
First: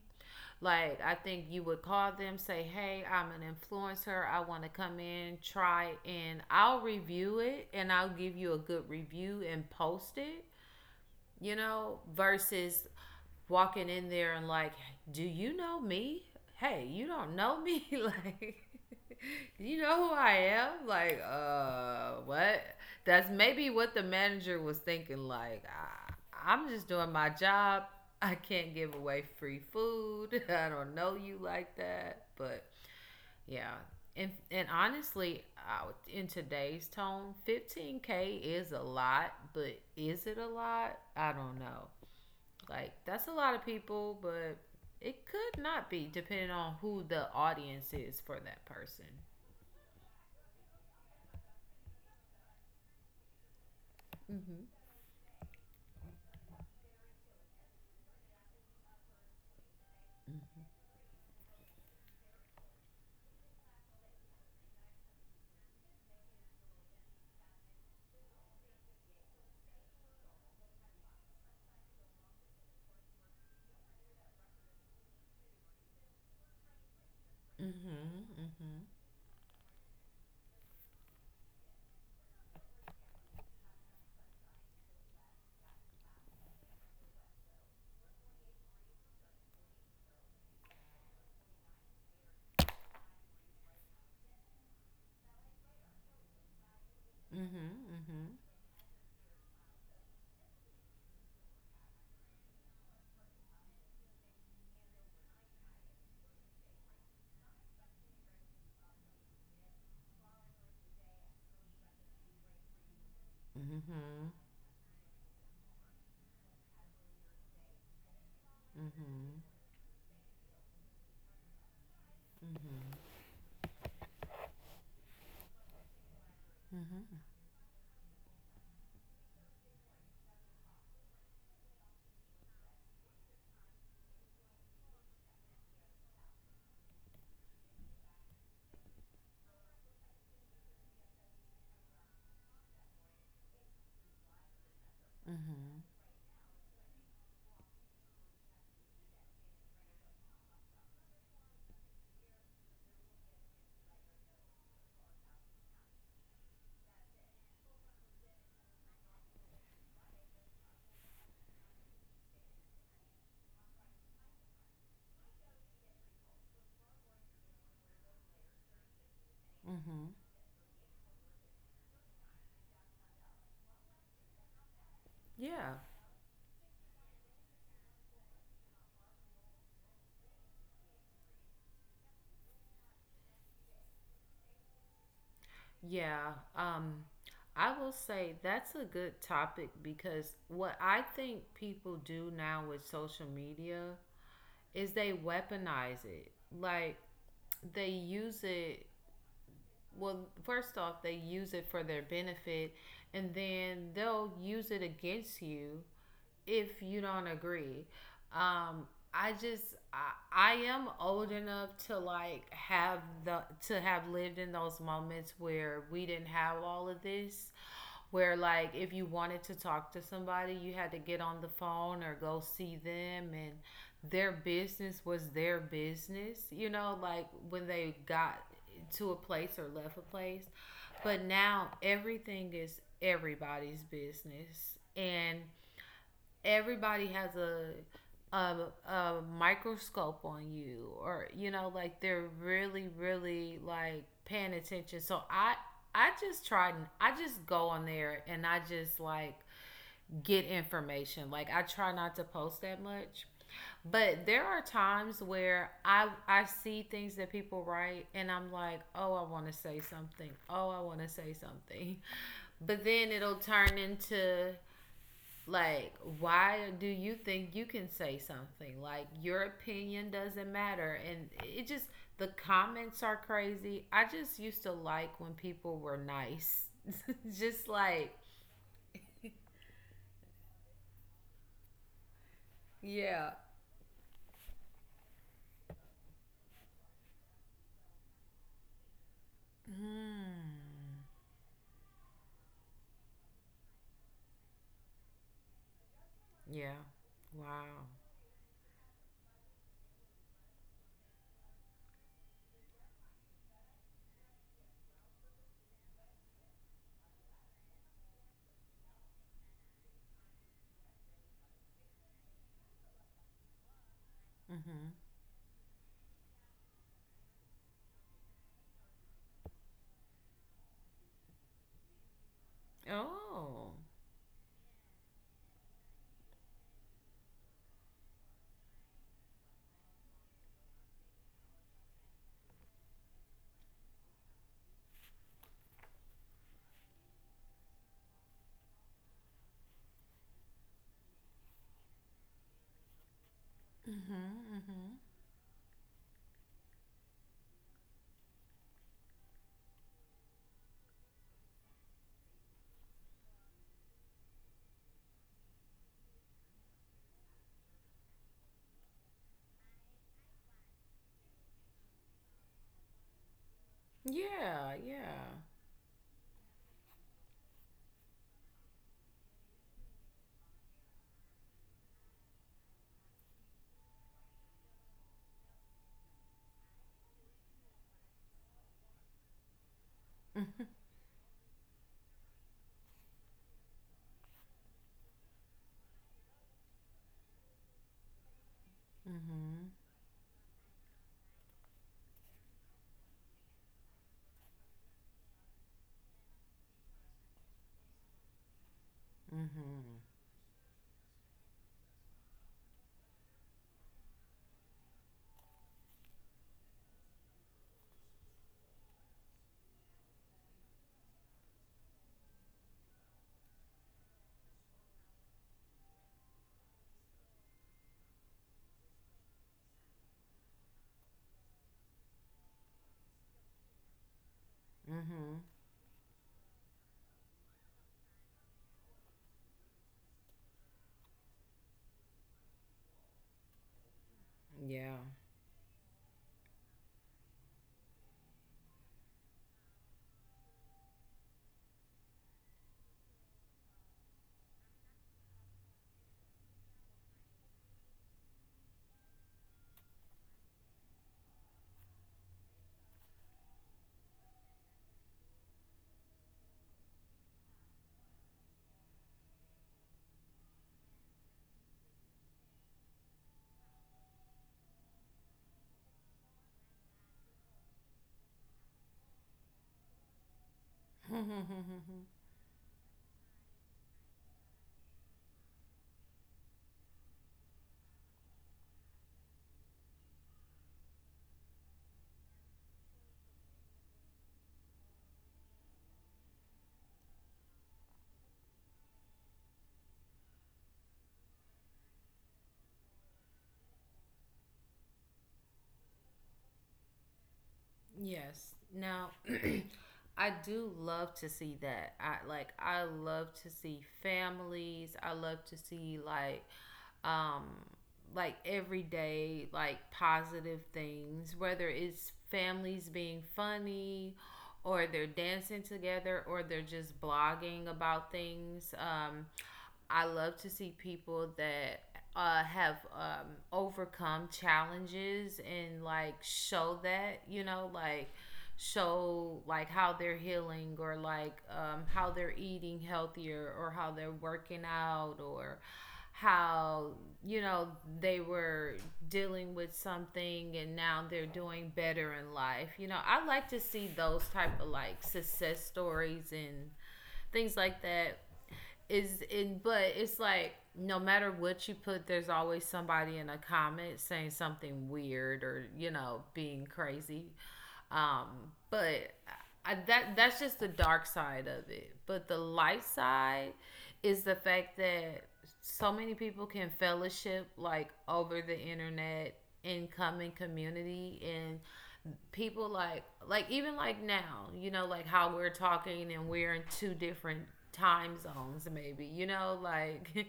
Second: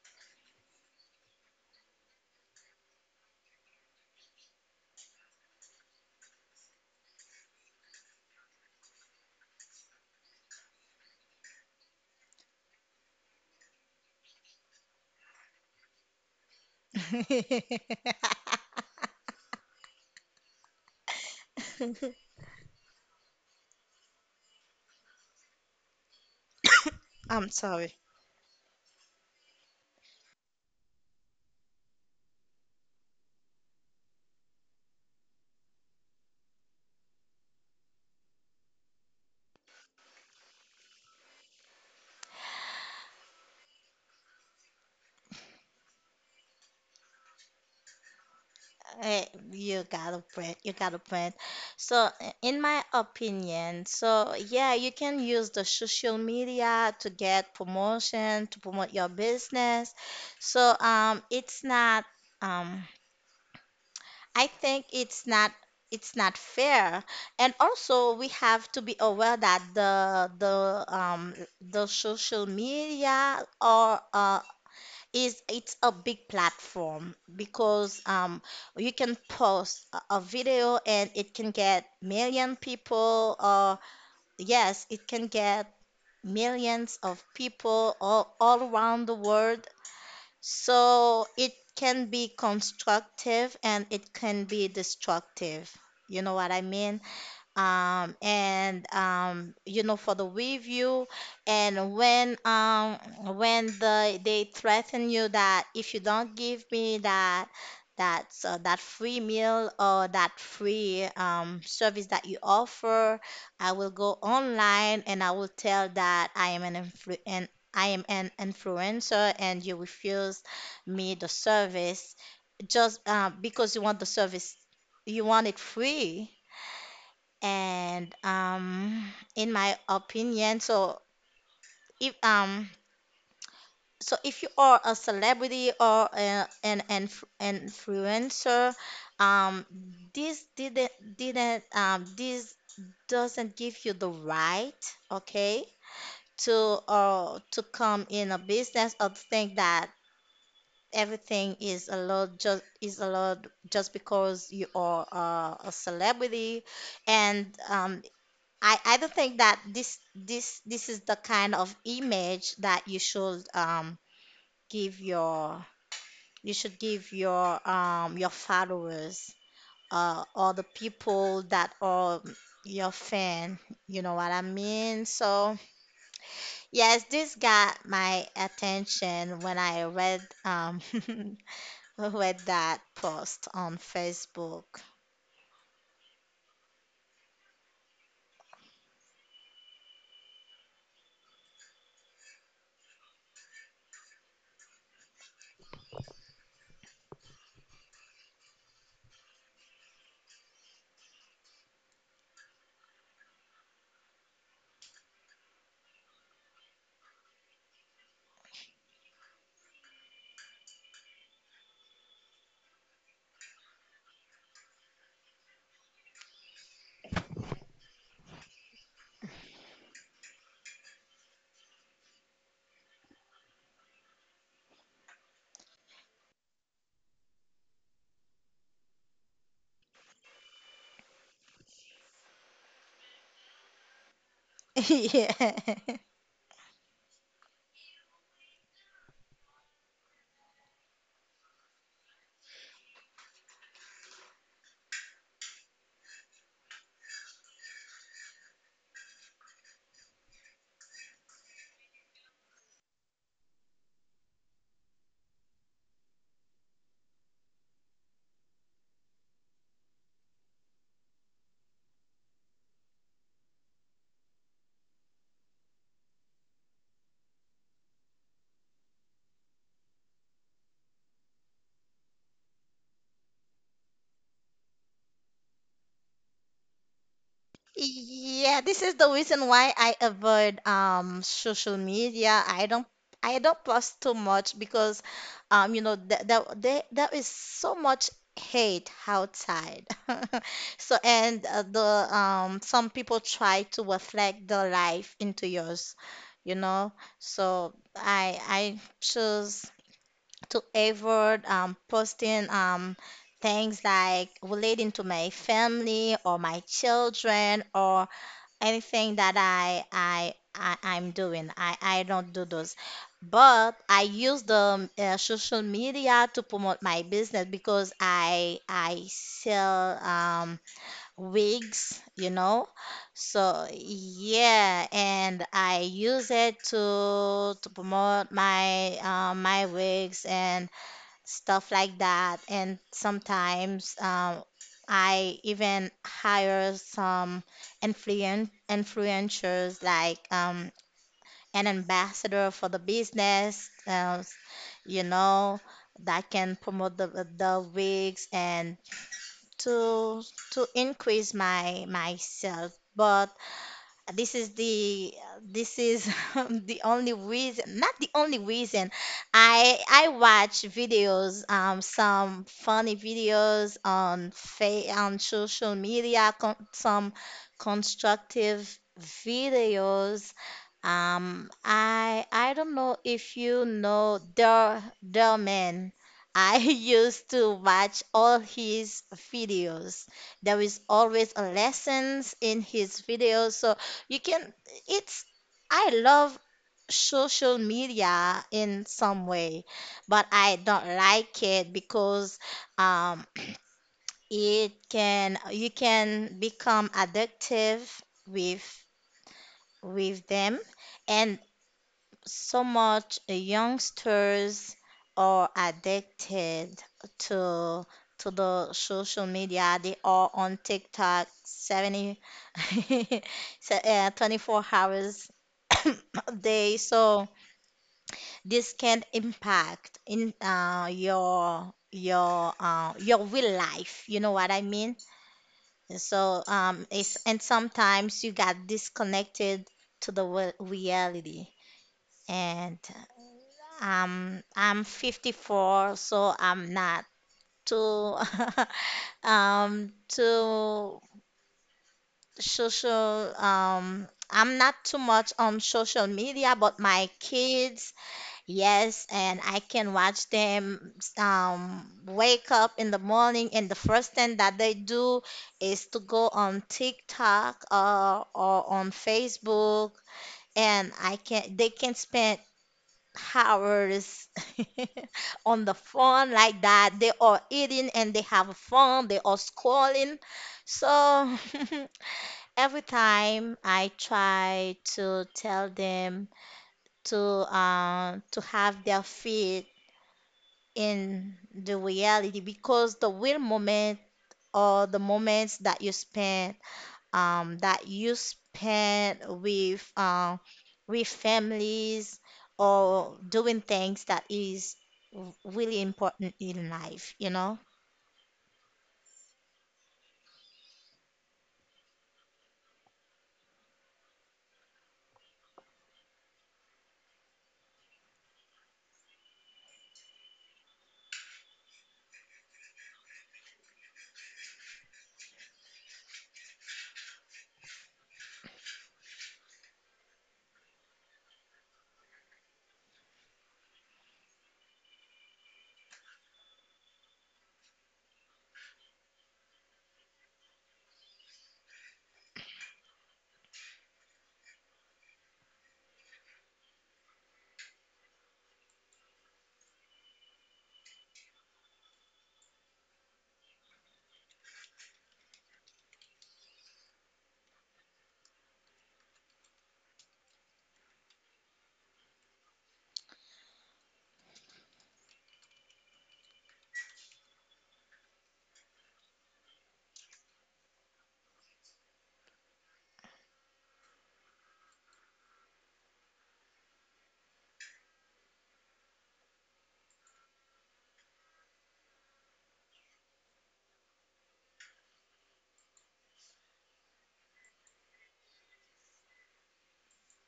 S2: Like, I think you would call them, say, "Hey, I'm an influencer. I want to come in, try, and I'll review it and I'll give you a good review and post it," you know, versus walking in there and like, do you know me? Hey, you don't know me? Like, you know who I am? Like, what? That's maybe what the manager was thinking. Like, I'm just doing my
S1: I'm
S2: job.
S1: sorry.
S2: I can't give away free food. I don't know you like that. But yeah. And honestly, in today's tone, 15K is a lot, but is it a lot? I don't know. Like that's a lot of people, but it could not be depending on who the audience is for that person.
S1: eh, you gotta print, you gotta print. So, in my opinion, so
S2: Mm-hmm.
S1: yeah, you can use the social media to get promotion, to promote your business. So, it's not, um, I think it's not fair. And also we have to be aware that the social media or is it's a big platform because
S2: Mm-hmm. Mm-hmm.
S1: you can post a video and it can get million people or yes, it can get millions of people all around the world, so it can be constructive and it can be destructive. You know what I mean?
S2: Mm-hmm.
S1: And You know, for the review and when they threaten you that if you don't give me that that free meal or that free service that you offer, I
S2: Mm-hmm.
S1: will go
S2: Mm-hmm.
S1: online and I will tell that I am an influ- and I am an influencer and you refuse me the service just
S2: Mm-hmm.
S1: because you want the service, you want it free.
S2: Mm-hmm.
S1: And In my opinion, so if um if you are a celebrity or an influencer, um this didn't this doesn't give you the right, okay,
S2: Mm-hmm.
S1: to to come in a business or to think that everything is a lot just is a lot just because you are a celebrity. And I don't think that this is the kind of image that you should give your you should give your followers
S2: Mm-hmm.
S1: or the people that are your fan. You know what I mean? So
S2: Yeah.
S1: yes, this got my attention when I read read that post on Facebook.
S2: Yeah. I will say that's a good topic because what I think people do now with social media is they weaponize it. Like they use it, well, first off, they use it for their benefit, and then they'll use it against you if you don't agree. Um, I am old enough to like have the to have lived in those moments where we didn't have all of this, where like if you wanted to talk to somebody you had to get on the phone or go see them, and their business was their business, you know, like when they got to a place or left a place. But now everything is everybody's business, and
S1: yeah.
S2: everybody has a a microscope on you, or you know, like they're really like paying attention. So I just try, I just go on there and I just like get information. Like I try not to post that much, but there are times where I see things that people write and I'm like, oh I want to say something, oh I want to say something. But then it'll turn into like, why do you think you can say something? Like, your opinion doesn't matter. And it just, the comments are crazy. I just used to like when people were nice. Just like,
S1: Yeah, this is the reason why I avoid social media.
S2: yeah.
S1: I don't post too much because you know that there is so much hate outside. So
S2: Mm.
S1: and the some people try to reflect their life into yours, you
S2: Yeah.
S1: know. So
S2: Wow.
S1: I choose to avoid posting things like relating to my family or my children or anything that I'm doing. I don't do those. But I use the
S2: Mm-hmm.
S1: social media to promote my business because I sell wigs, you know. So
S2: Oh.
S1: yeah, and I use it to promote my my wigs and stuff like that. And sometimes I even hire some influencers like an ambassador for the business,
S2: Mm-hmm. Mm-hmm.
S1: you know, that can promote the wigs and to to increase my my sales. But this is the this is the only reason, not the only reason, I watch videos, some funny videos on
S2: Yeah.
S1: on
S2: Yeah.
S1: social media, some constructive videos. I don't know if you know derman. I used to watch all his videos. There
S2: Mm-hmm.
S1: is always a lessons in his videos. So you can, it's, I love social media in some way,
S2: Mm-hmm.
S1: but I don't like it because um, it can, you can become addictive with
S2: Mm-hmm.
S1: with them, and so much youngsters are addicted to to the social media. They are on TikTok 70, so, 24 hours a day. So this can impact in your your real life. You know what I mean? So it's and sometimes you got disconnected to the reality. And
S2: Mm-hmm.
S1: I'm
S2: Yeah.
S1: 54, so I'm not too too social I'm not too much on social media, but my kids, yes, and I can watch them wake up in the morning, and the first thing that they do is to go on TikTok or on Facebook, and I can they can spend hours on the phone like that. They are eating and they have fun. They are scrolling. So every time I try to tell them to have their feet in the reality, because the real moment or the moments that you spend with families or doing things that is really important in life, you know?
S2: Yes. Now, I do love to see that. I love to see families. I love to see um like everyday like positive things, whether it's families being funny, or they're dancing together, or they're just blogging about things. I love to see people that have overcome challenges and like show that, you know, like show like how they're healing, or like how they're eating healthier, or how they're working out, or how you know they were dealing with something and now they're doing better in life. You know, I like to see those type of like success stories and things like that. Is in But it's like no matter what you put, there's always somebody in a comment saying something weird, or you know, being crazy. um but that that's just the dark side of it. But the light side is the fact that so many people can fellowship like over the internet, and come in community, and people like even like now, you know, like how we're talking and we're in two different time zones maybe, you know, like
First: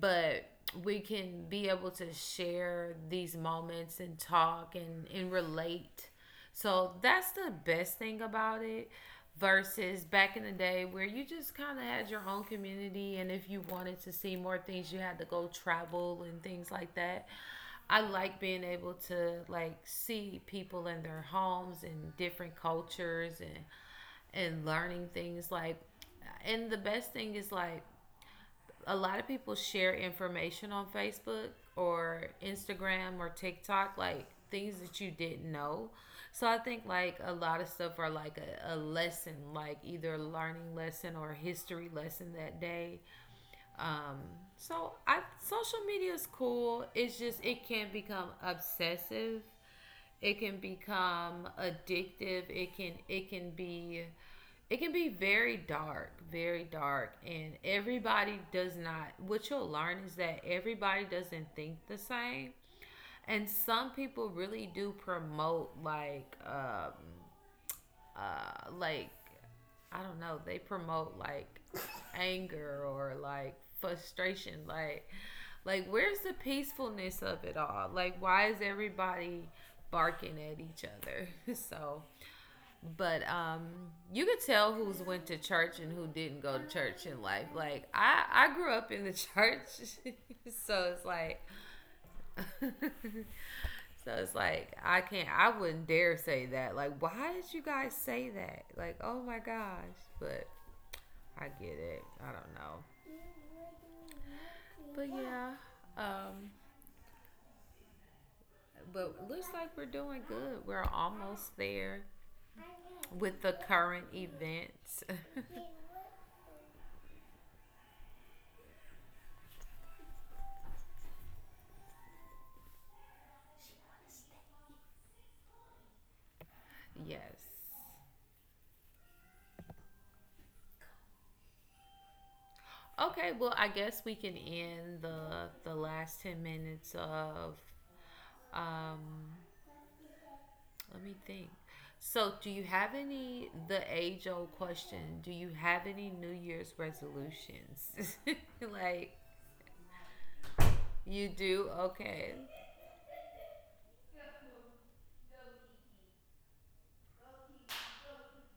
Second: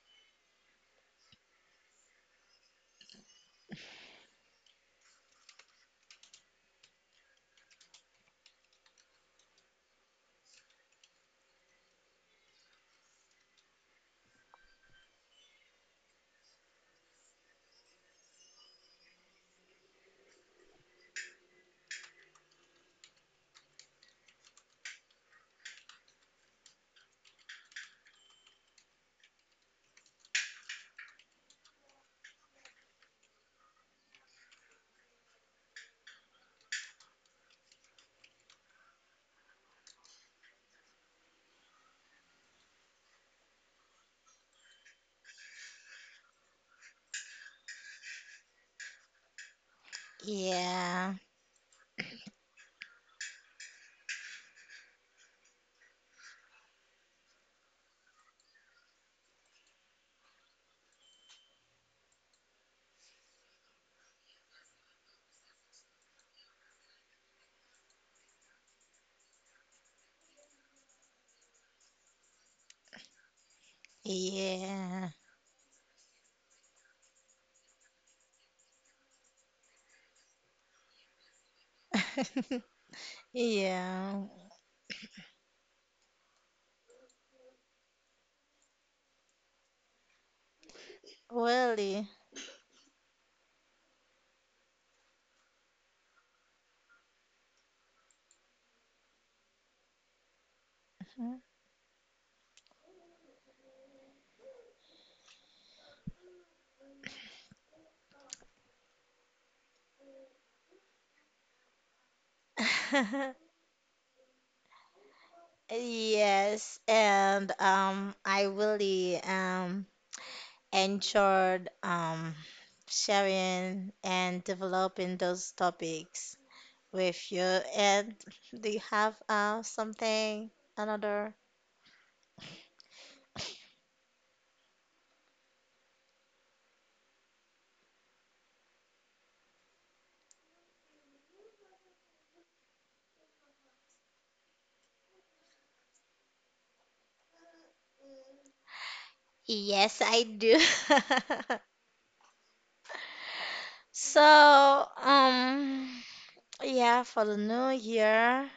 S2: but we can be able to share these moments and talk and relate. So that's the best thing about it, versus back in the day where you just kind of had your own community, and if you wanted to see more things you had to go travel and things like that. I like being able to like see people in their homes and different cultures and learning things like. And the best thing is like a lot of people share information on Facebook or Instagram or TikTok, like things that you didn't know. So I think like a lot of stuff are like a lesson, like either a learning lesson or a history lesson that day. Um, so I social media is cool. It's just it can become obsessive, it can
S1: Yeah,
S2: become addictive. It can be, it can be very dark, very dark. And everybody does not, what you'll learn is that everybody doesn't think the same. And some people really do promote like I don't know, they promote like anger or like frustration,
S1: yeah,
S2: like where's the peacefulness of it all? Like why is everybody barking at each other? So but
S1: yeah,
S2: you could tell who's went to church and who didn't go to church in life. Like I grew up in the church. So it's like
S1: really.
S2: so it's like I can't. I wouldn't dare say that. Like, why did you guys say that? Like, oh my gosh. But I get it. I don't know. But yeah. Um. But looks like we're doing good. We're almost there with the current events.
S1: Yes, and I really enjoyed sharing and developing those topics with you.
S2: Yes.
S1: And do you have something, another?
S2: Okay, well, I guess we can end the last 10 minutes of um, let me think. So, do you have any, the age old question, do you have any New Year's resolutions? Like,
S1: Yes, I do.
S2: you do? Okay.
S1: So, yeah, for the new year,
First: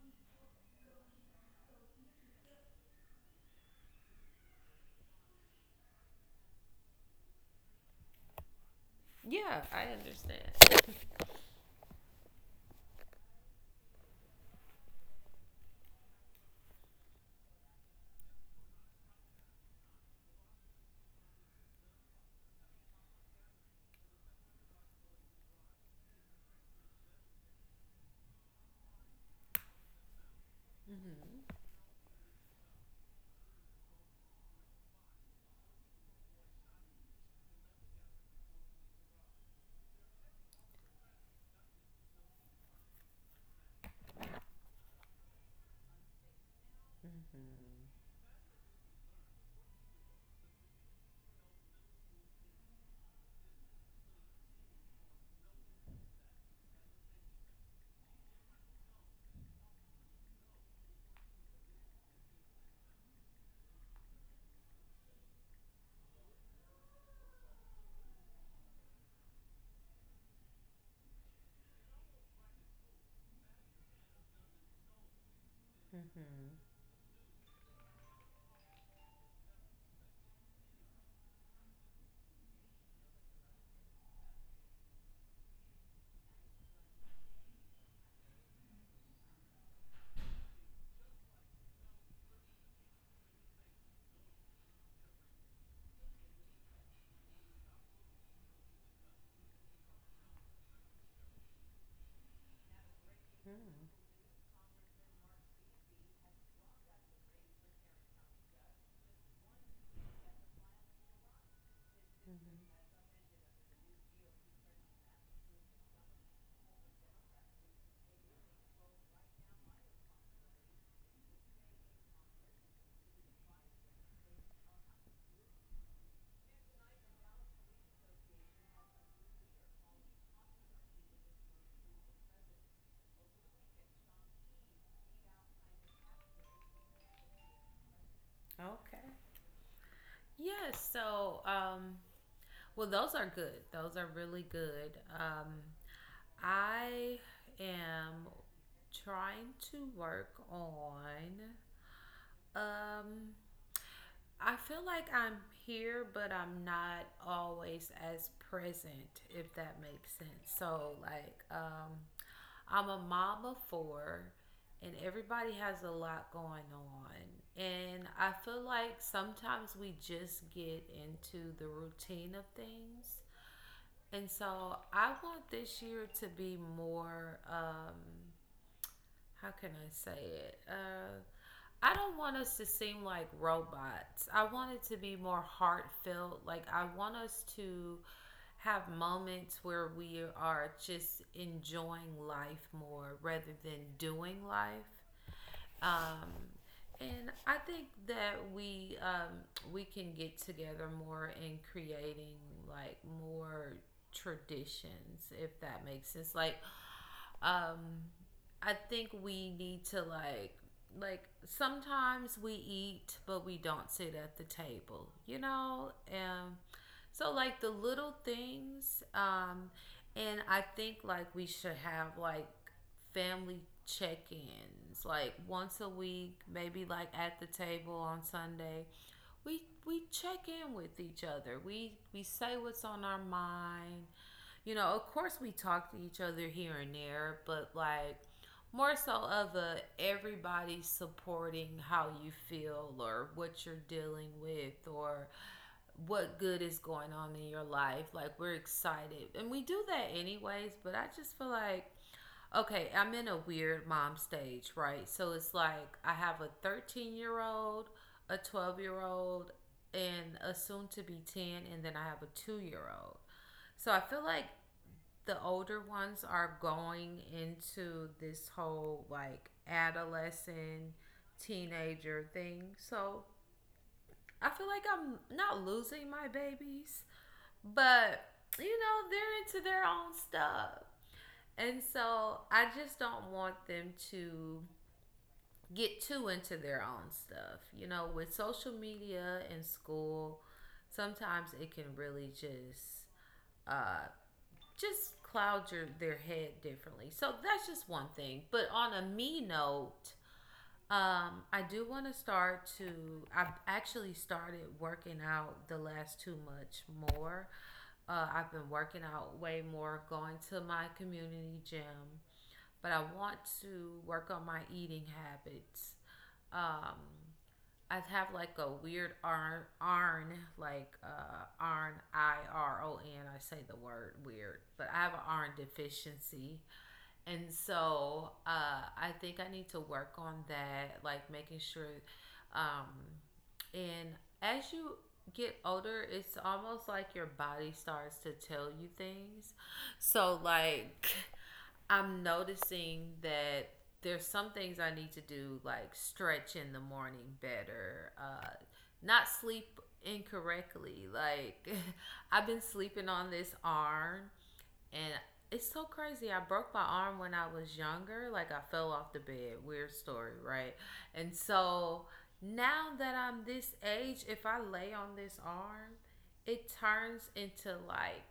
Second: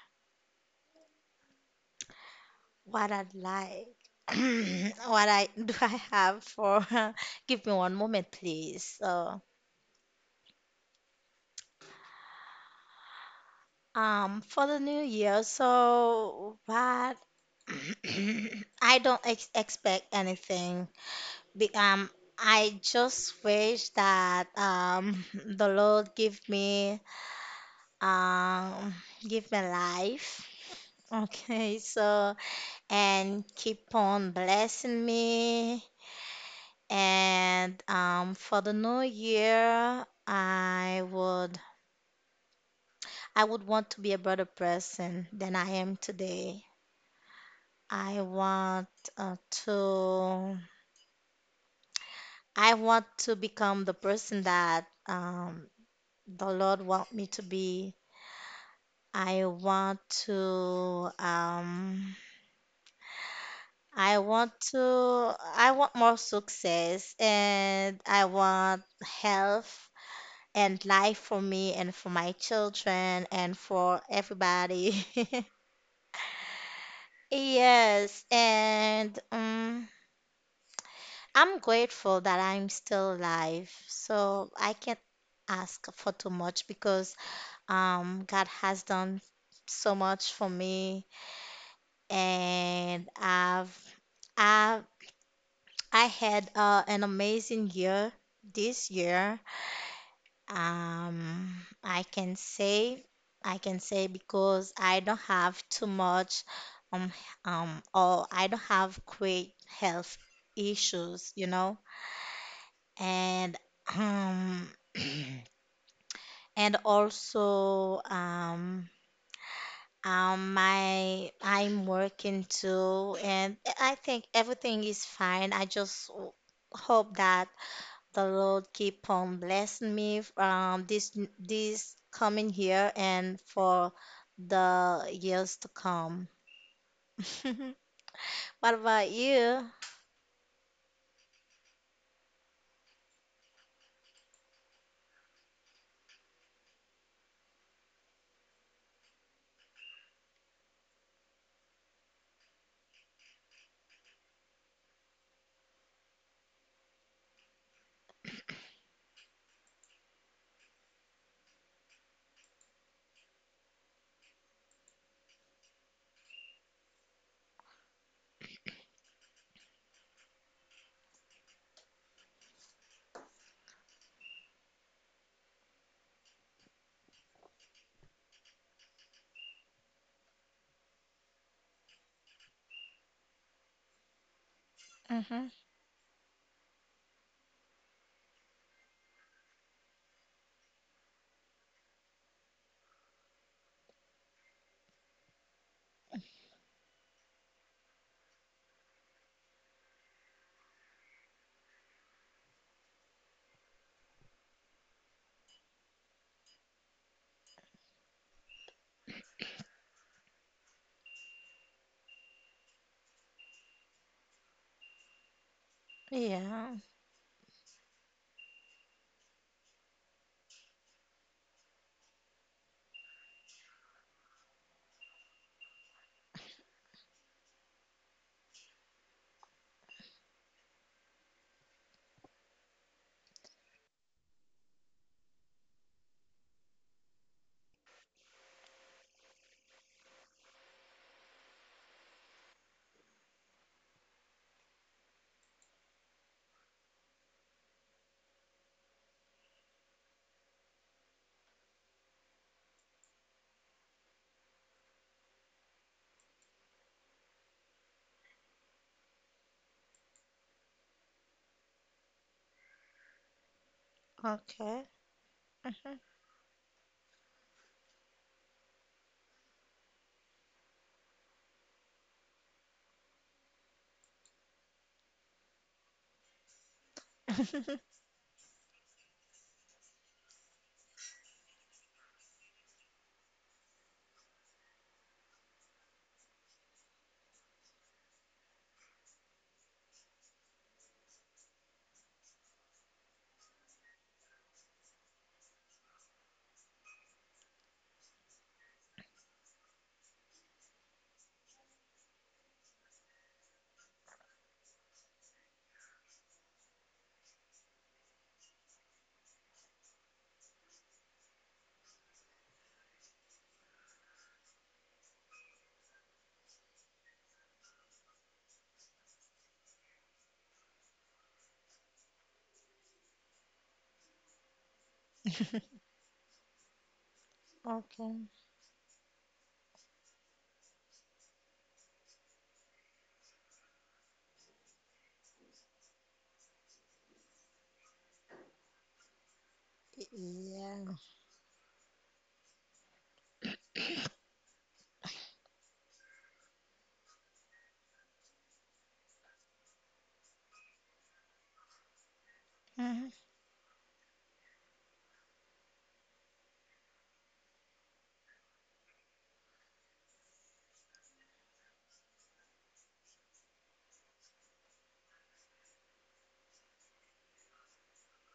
S1: what I'd like, what I do I have for, give me one moment, please. So,
S2: Yeah, I understand.
S1: for the new year, so what? I don't ex expect anything. Be- Um, I just wish that the Lord um, give me life. Okay, so and keep on blessing me. And for the new year, I would want to be a better person than I am today. I want uh, to I want to become the person that the Lord want me to be. I want to um I want to I want more success, and I want health and life for me and for my children and for everybody. Yes, and I'm grateful that I'm still alive. So I can't ask for too much because God has done so much for me, and I've I had an amazing year this year. Um, I can say, I can say because I don't have too much, um, or I don't have great health issues, you know, and um, and also my I'm working too, and I think everything is fine. I just hope that the Lord keep on blessing me this this coming year and for the years to come. What
S2: Okay.
S1: about you?
S2: Yes. Well, those are good. Those are really good. Um, I am trying to work on um I feel like I'm here, but I'm not always as present, if that makes sense. So, like, I'm a mom of four, and everybody has a lot going on. And I feel like sometimes we just get into the routine of things. And so, I want this year to be more, how can I say it? I don't want us to seem like robots. I want it to be more
S1: Hmm.
S2: heartfelt. Like, I want us to have moments where we are just enjoying life more rather than doing life. Um, and I think that we can get together more in creating like more traditions, if that makes sense. Um, I think we need to like sometimes we eat but we don't sit at the table, you know? And
S1: Yeah.
S2: so like the little things and I think like we should have like family check-ins like once a week, maybe like at the table on Sunday. We check in with each other. We say what's on our mind. You know, of course we talk to each other here and there, but like more so of a everybody supporting how you feel, or what you're dealing with, or what good is going on in your life. Like we're excited. And we do that anyways, but I just feel like okay, I'm in a weird mom stage, right? So it's like I have a 13-year-old, a 12-year-old, and a soon to be 10, and then I have a 2-year-old. So I feel like
S1: Okay.
S2: the older
S1: Mhm.
S2: ones are going into this whole adolescent teenager thing. So I feel like I'm not losing my babies, but you know, they're into their own stuff. And so I just don't want them to get too into their own stuff. You know, with social media and school, sometimes it can really uh, just cloud your their head differently. So that's just one thing. But on a me note, I do want to start to. I've actually started working out the last too much more. I've been working out way more, going to my community gym, but I want to work on my eating habits. Um, I have like a weird iron, arn like iron. I R O N. I say the word weird, but I have an iron deficiency, and
S1: Okay.
S2: so I think I need to work on that, like making sure. Um, and as you get older, it's almost like your body starts to tell you things. So
S1: Yeah.
S2: like I'm noticing that there's some things I need to do, like stretch in the morning better, not sleep incorrectly. Like I've been
S1: Mhm,
S2: sleeping on this arm and it's so crazy. I broke my arm when I was younger. Like I fell off the bed. Weird story, right? And so now that I'm this age, if I lay on this arm, it turns into like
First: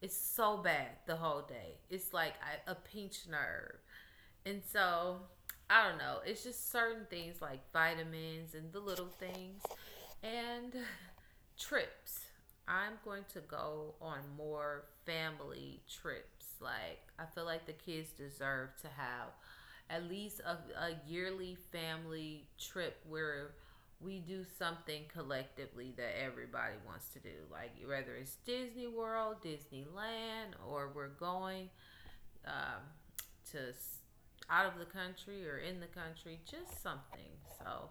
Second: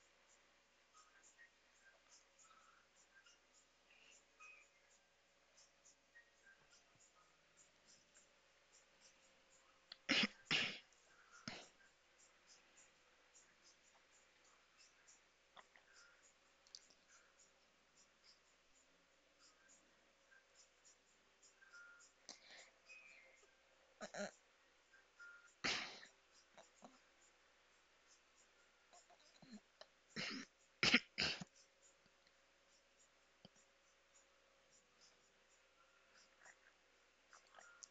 S2: it's so bad the whole day. It's like a pinched nerve. And so, I don't know. It's just certain things like vitamins and the little things and trips. I'm going to go on more family trips. Like, I feel like the kids deserve to have at least a yearly family trip where we do something collectively that everybody wants to do. Like, whether it's Disney World, Disneyland, or we're going um, to out of the country or in the country, just something. So,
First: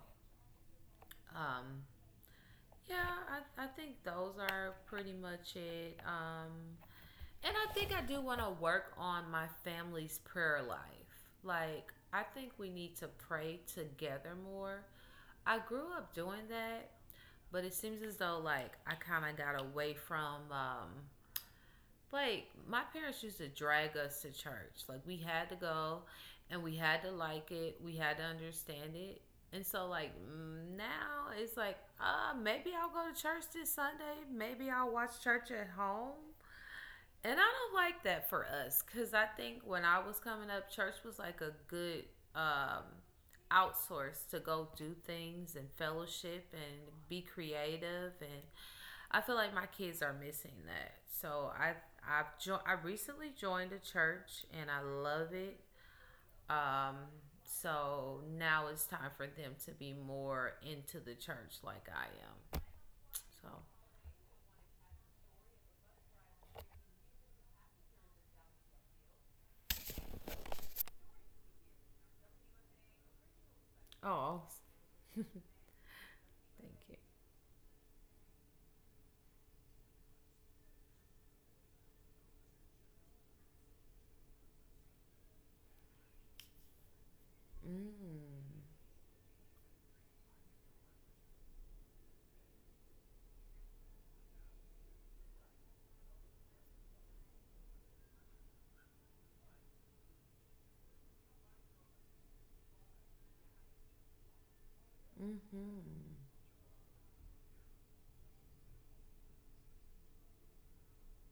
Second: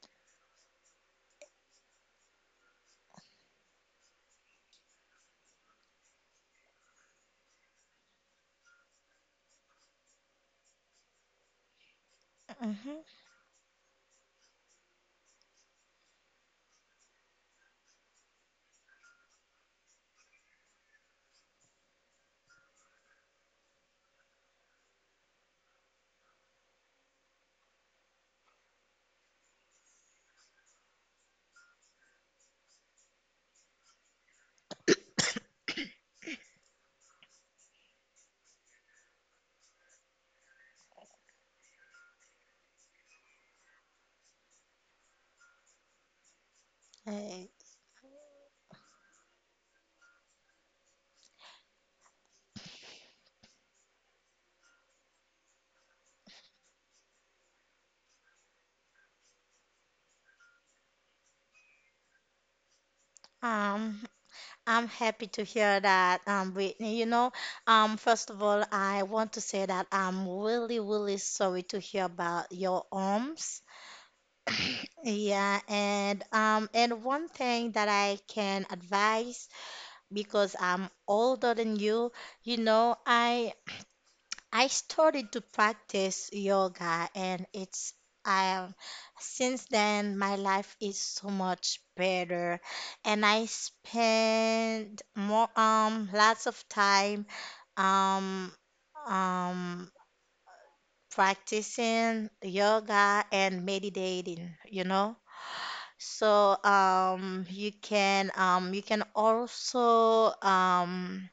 S2: um, yeah, I think those are pretty much it. And I think I do want to work on my family's prayer life. Like, I think we need
S1: mhm.
S2: to pray together more. I grew up doing that, but it seems as though, like, I kind of got away from like my parents used to drag us to church. Like we had to go, and we had to like it. We had to understand it. And so like now it's like, maybe I'll go to church this Sunday. Maybe I'll watch church at home. And I don't like that for us because I think when I was coming up, church was like a good um, outsource to go do things and fellowship and be
S1: Hey,
S2: creative and I feel like my kids are missing that. So I recently joined a church and I love it. Um, so now it's time for them to be more into the church like I am. So
S1: Um, I'm happy to hear that, Whitney. You know, first of all, I want to say that I'm really, really sorry to hear about your arms.
S2: oh,
S1: Yeah, and
S2: thank you.
S1: one thing that I can advise, because I'm older than you, you know, I started to practice yoga, and it's
S2: Mm.
S1: I since then my life is so much better, and I spend more lots of time um um practicing yoga and meditating, you know?
S2: Mm-hmm.
S1: So you can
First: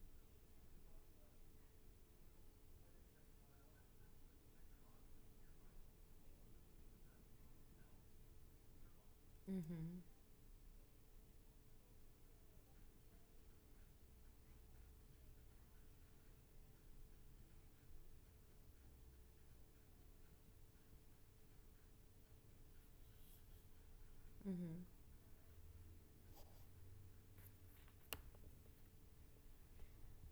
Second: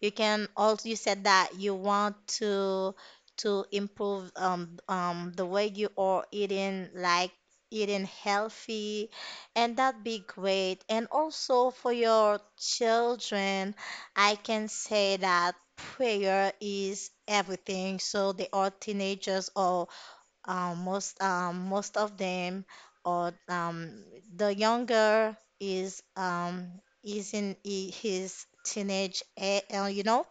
S1: you can also, you said that you want to to improve the way you are eating, like eating healthy, and
S2: Mm-hmm.
S1: that'd be great. And also for your children, I can say that prayer is everything. So they are teenagers or most of them or the younger is in his teenage, you know,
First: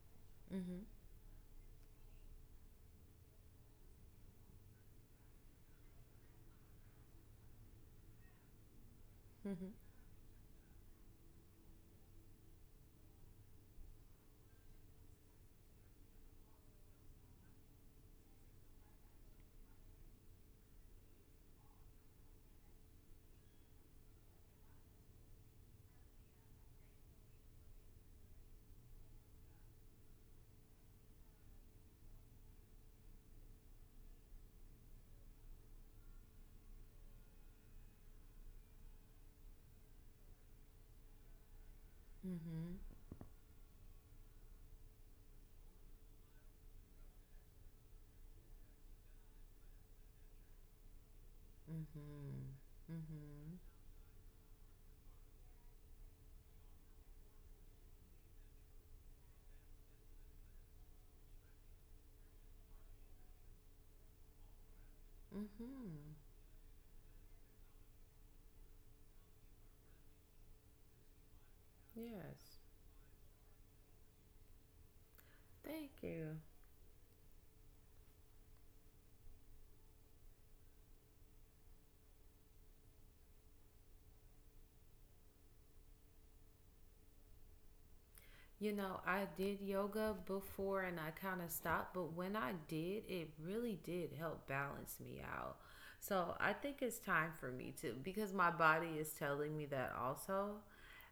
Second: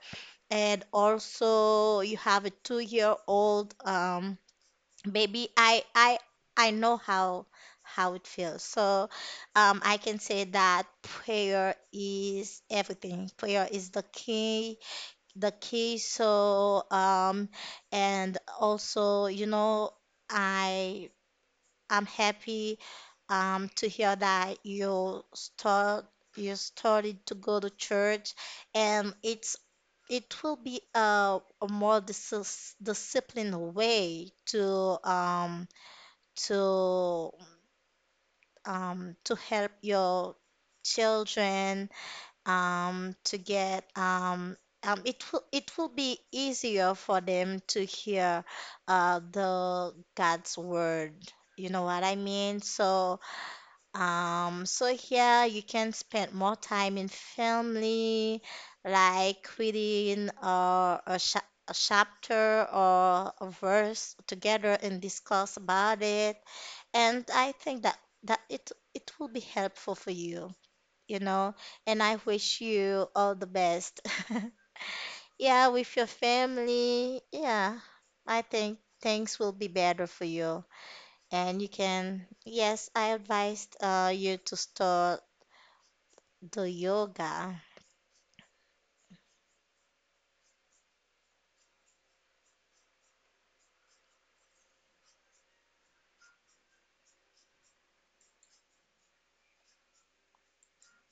S2: Mm-hmm. Mm-hmm.
S1: and also you have a 2-year old baby. I know how it feels. So
S2: Mm-hmm.
S1: I can say that prayer is everything, prayer is the key, the queso, and also, you know, I I'm happy to hear that you started to go to church, and it will be a more disciplined way to to to help your children
S2: Mm-hmm.
S1: to get it will be easier for them to hear the God's word. You know what I mean?
S2: Mm-hmm.
S1: So
S2: Mm-hmm.
S1: so here you can spend more time in family, like reading a chapter or a verse together and discuss about
S2: Mm-hmm.
S1: it. And I think that it it will be helpful for you, you know, and I
S2: Yes.
S1: wish you all the best. Yeah,
S2: Thank
S1: with your
S2: you.
S1: family, yeah, I think things will be better for you. And you can, yes, I advised you to start the yoga.
S2: You know, I did yoga before and I kind of stopped, but when I did, it really did help balance me out. So I think it's time for me to, because my body is telling me that also.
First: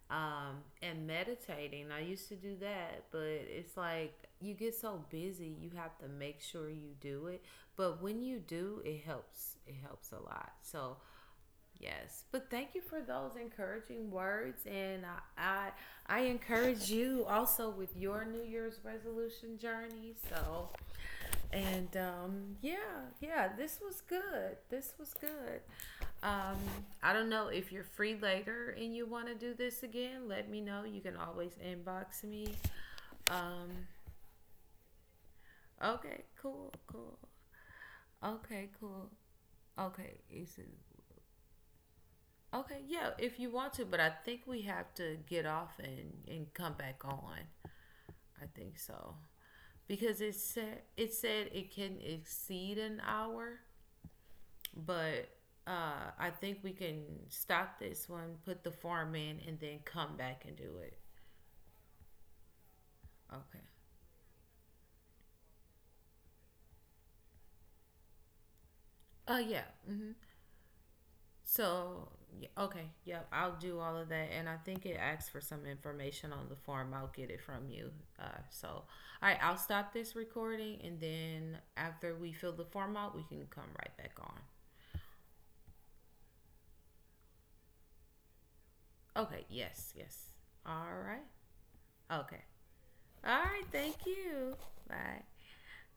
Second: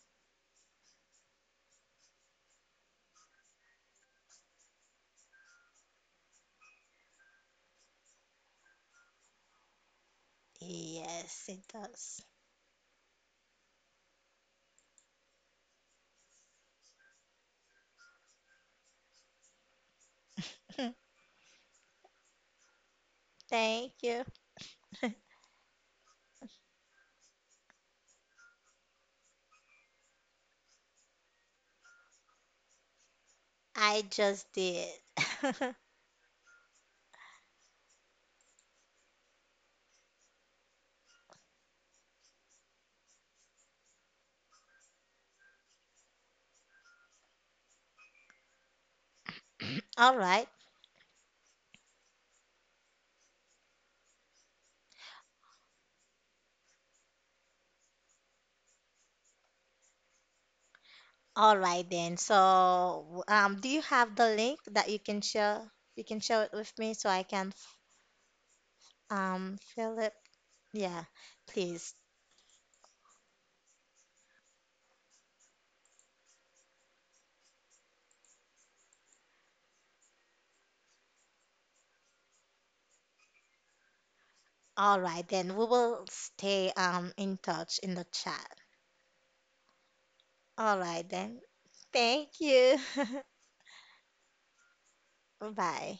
S2: And meditating, I used to do that, but it's like you get so busy, you have to make sure you do it. But when you do, it helps. It helps a lot. So
S1: Yes, it does.
S2: yes, but thank you for those encouraging words, and I encourage you also with your New Year's resolution journey. So, and yeah, yeah, this
S1: Thank
S2: was
S1: you.
S2: good. This was good. Um, I don't know if you're free later and you want to do this again. Let me know. You can always inbox me. Um,
S1: I just did.
S2: okay, cool, cool. Okay, cool. Okay, is it okay, yeah, if you want to, but I think we have to get off and come back on. I think so.
S1: All
S2: Because it
S1: right.
S2: said it said it can exceed an hour, but I think we can stop this one, put the form in, and then come back and do it.
S1: All right then. So,
S2: Okay.
S1: do you have the link that you can share? You can share it with me so I can
S2: Yeah.
S1: fill it.
S2: Mm-hmm.
S1: Yeah, please.
S2: So, okay, yep, I'll do all of that. And I think it asks for some information on the form. I'll get it from you. So, all right, I'll stop this recording. And then after we fill the form out, we can come right back on.
S1: All right, then we will stay in touch in the chat.
S2: Okay, yes, yes.
S1: All
S2: All
S1: right,
S2: right.
S1: then. Thank
S2: Okay.
S1: you.
S2: All right, thank you. Bye.
S1: Bye.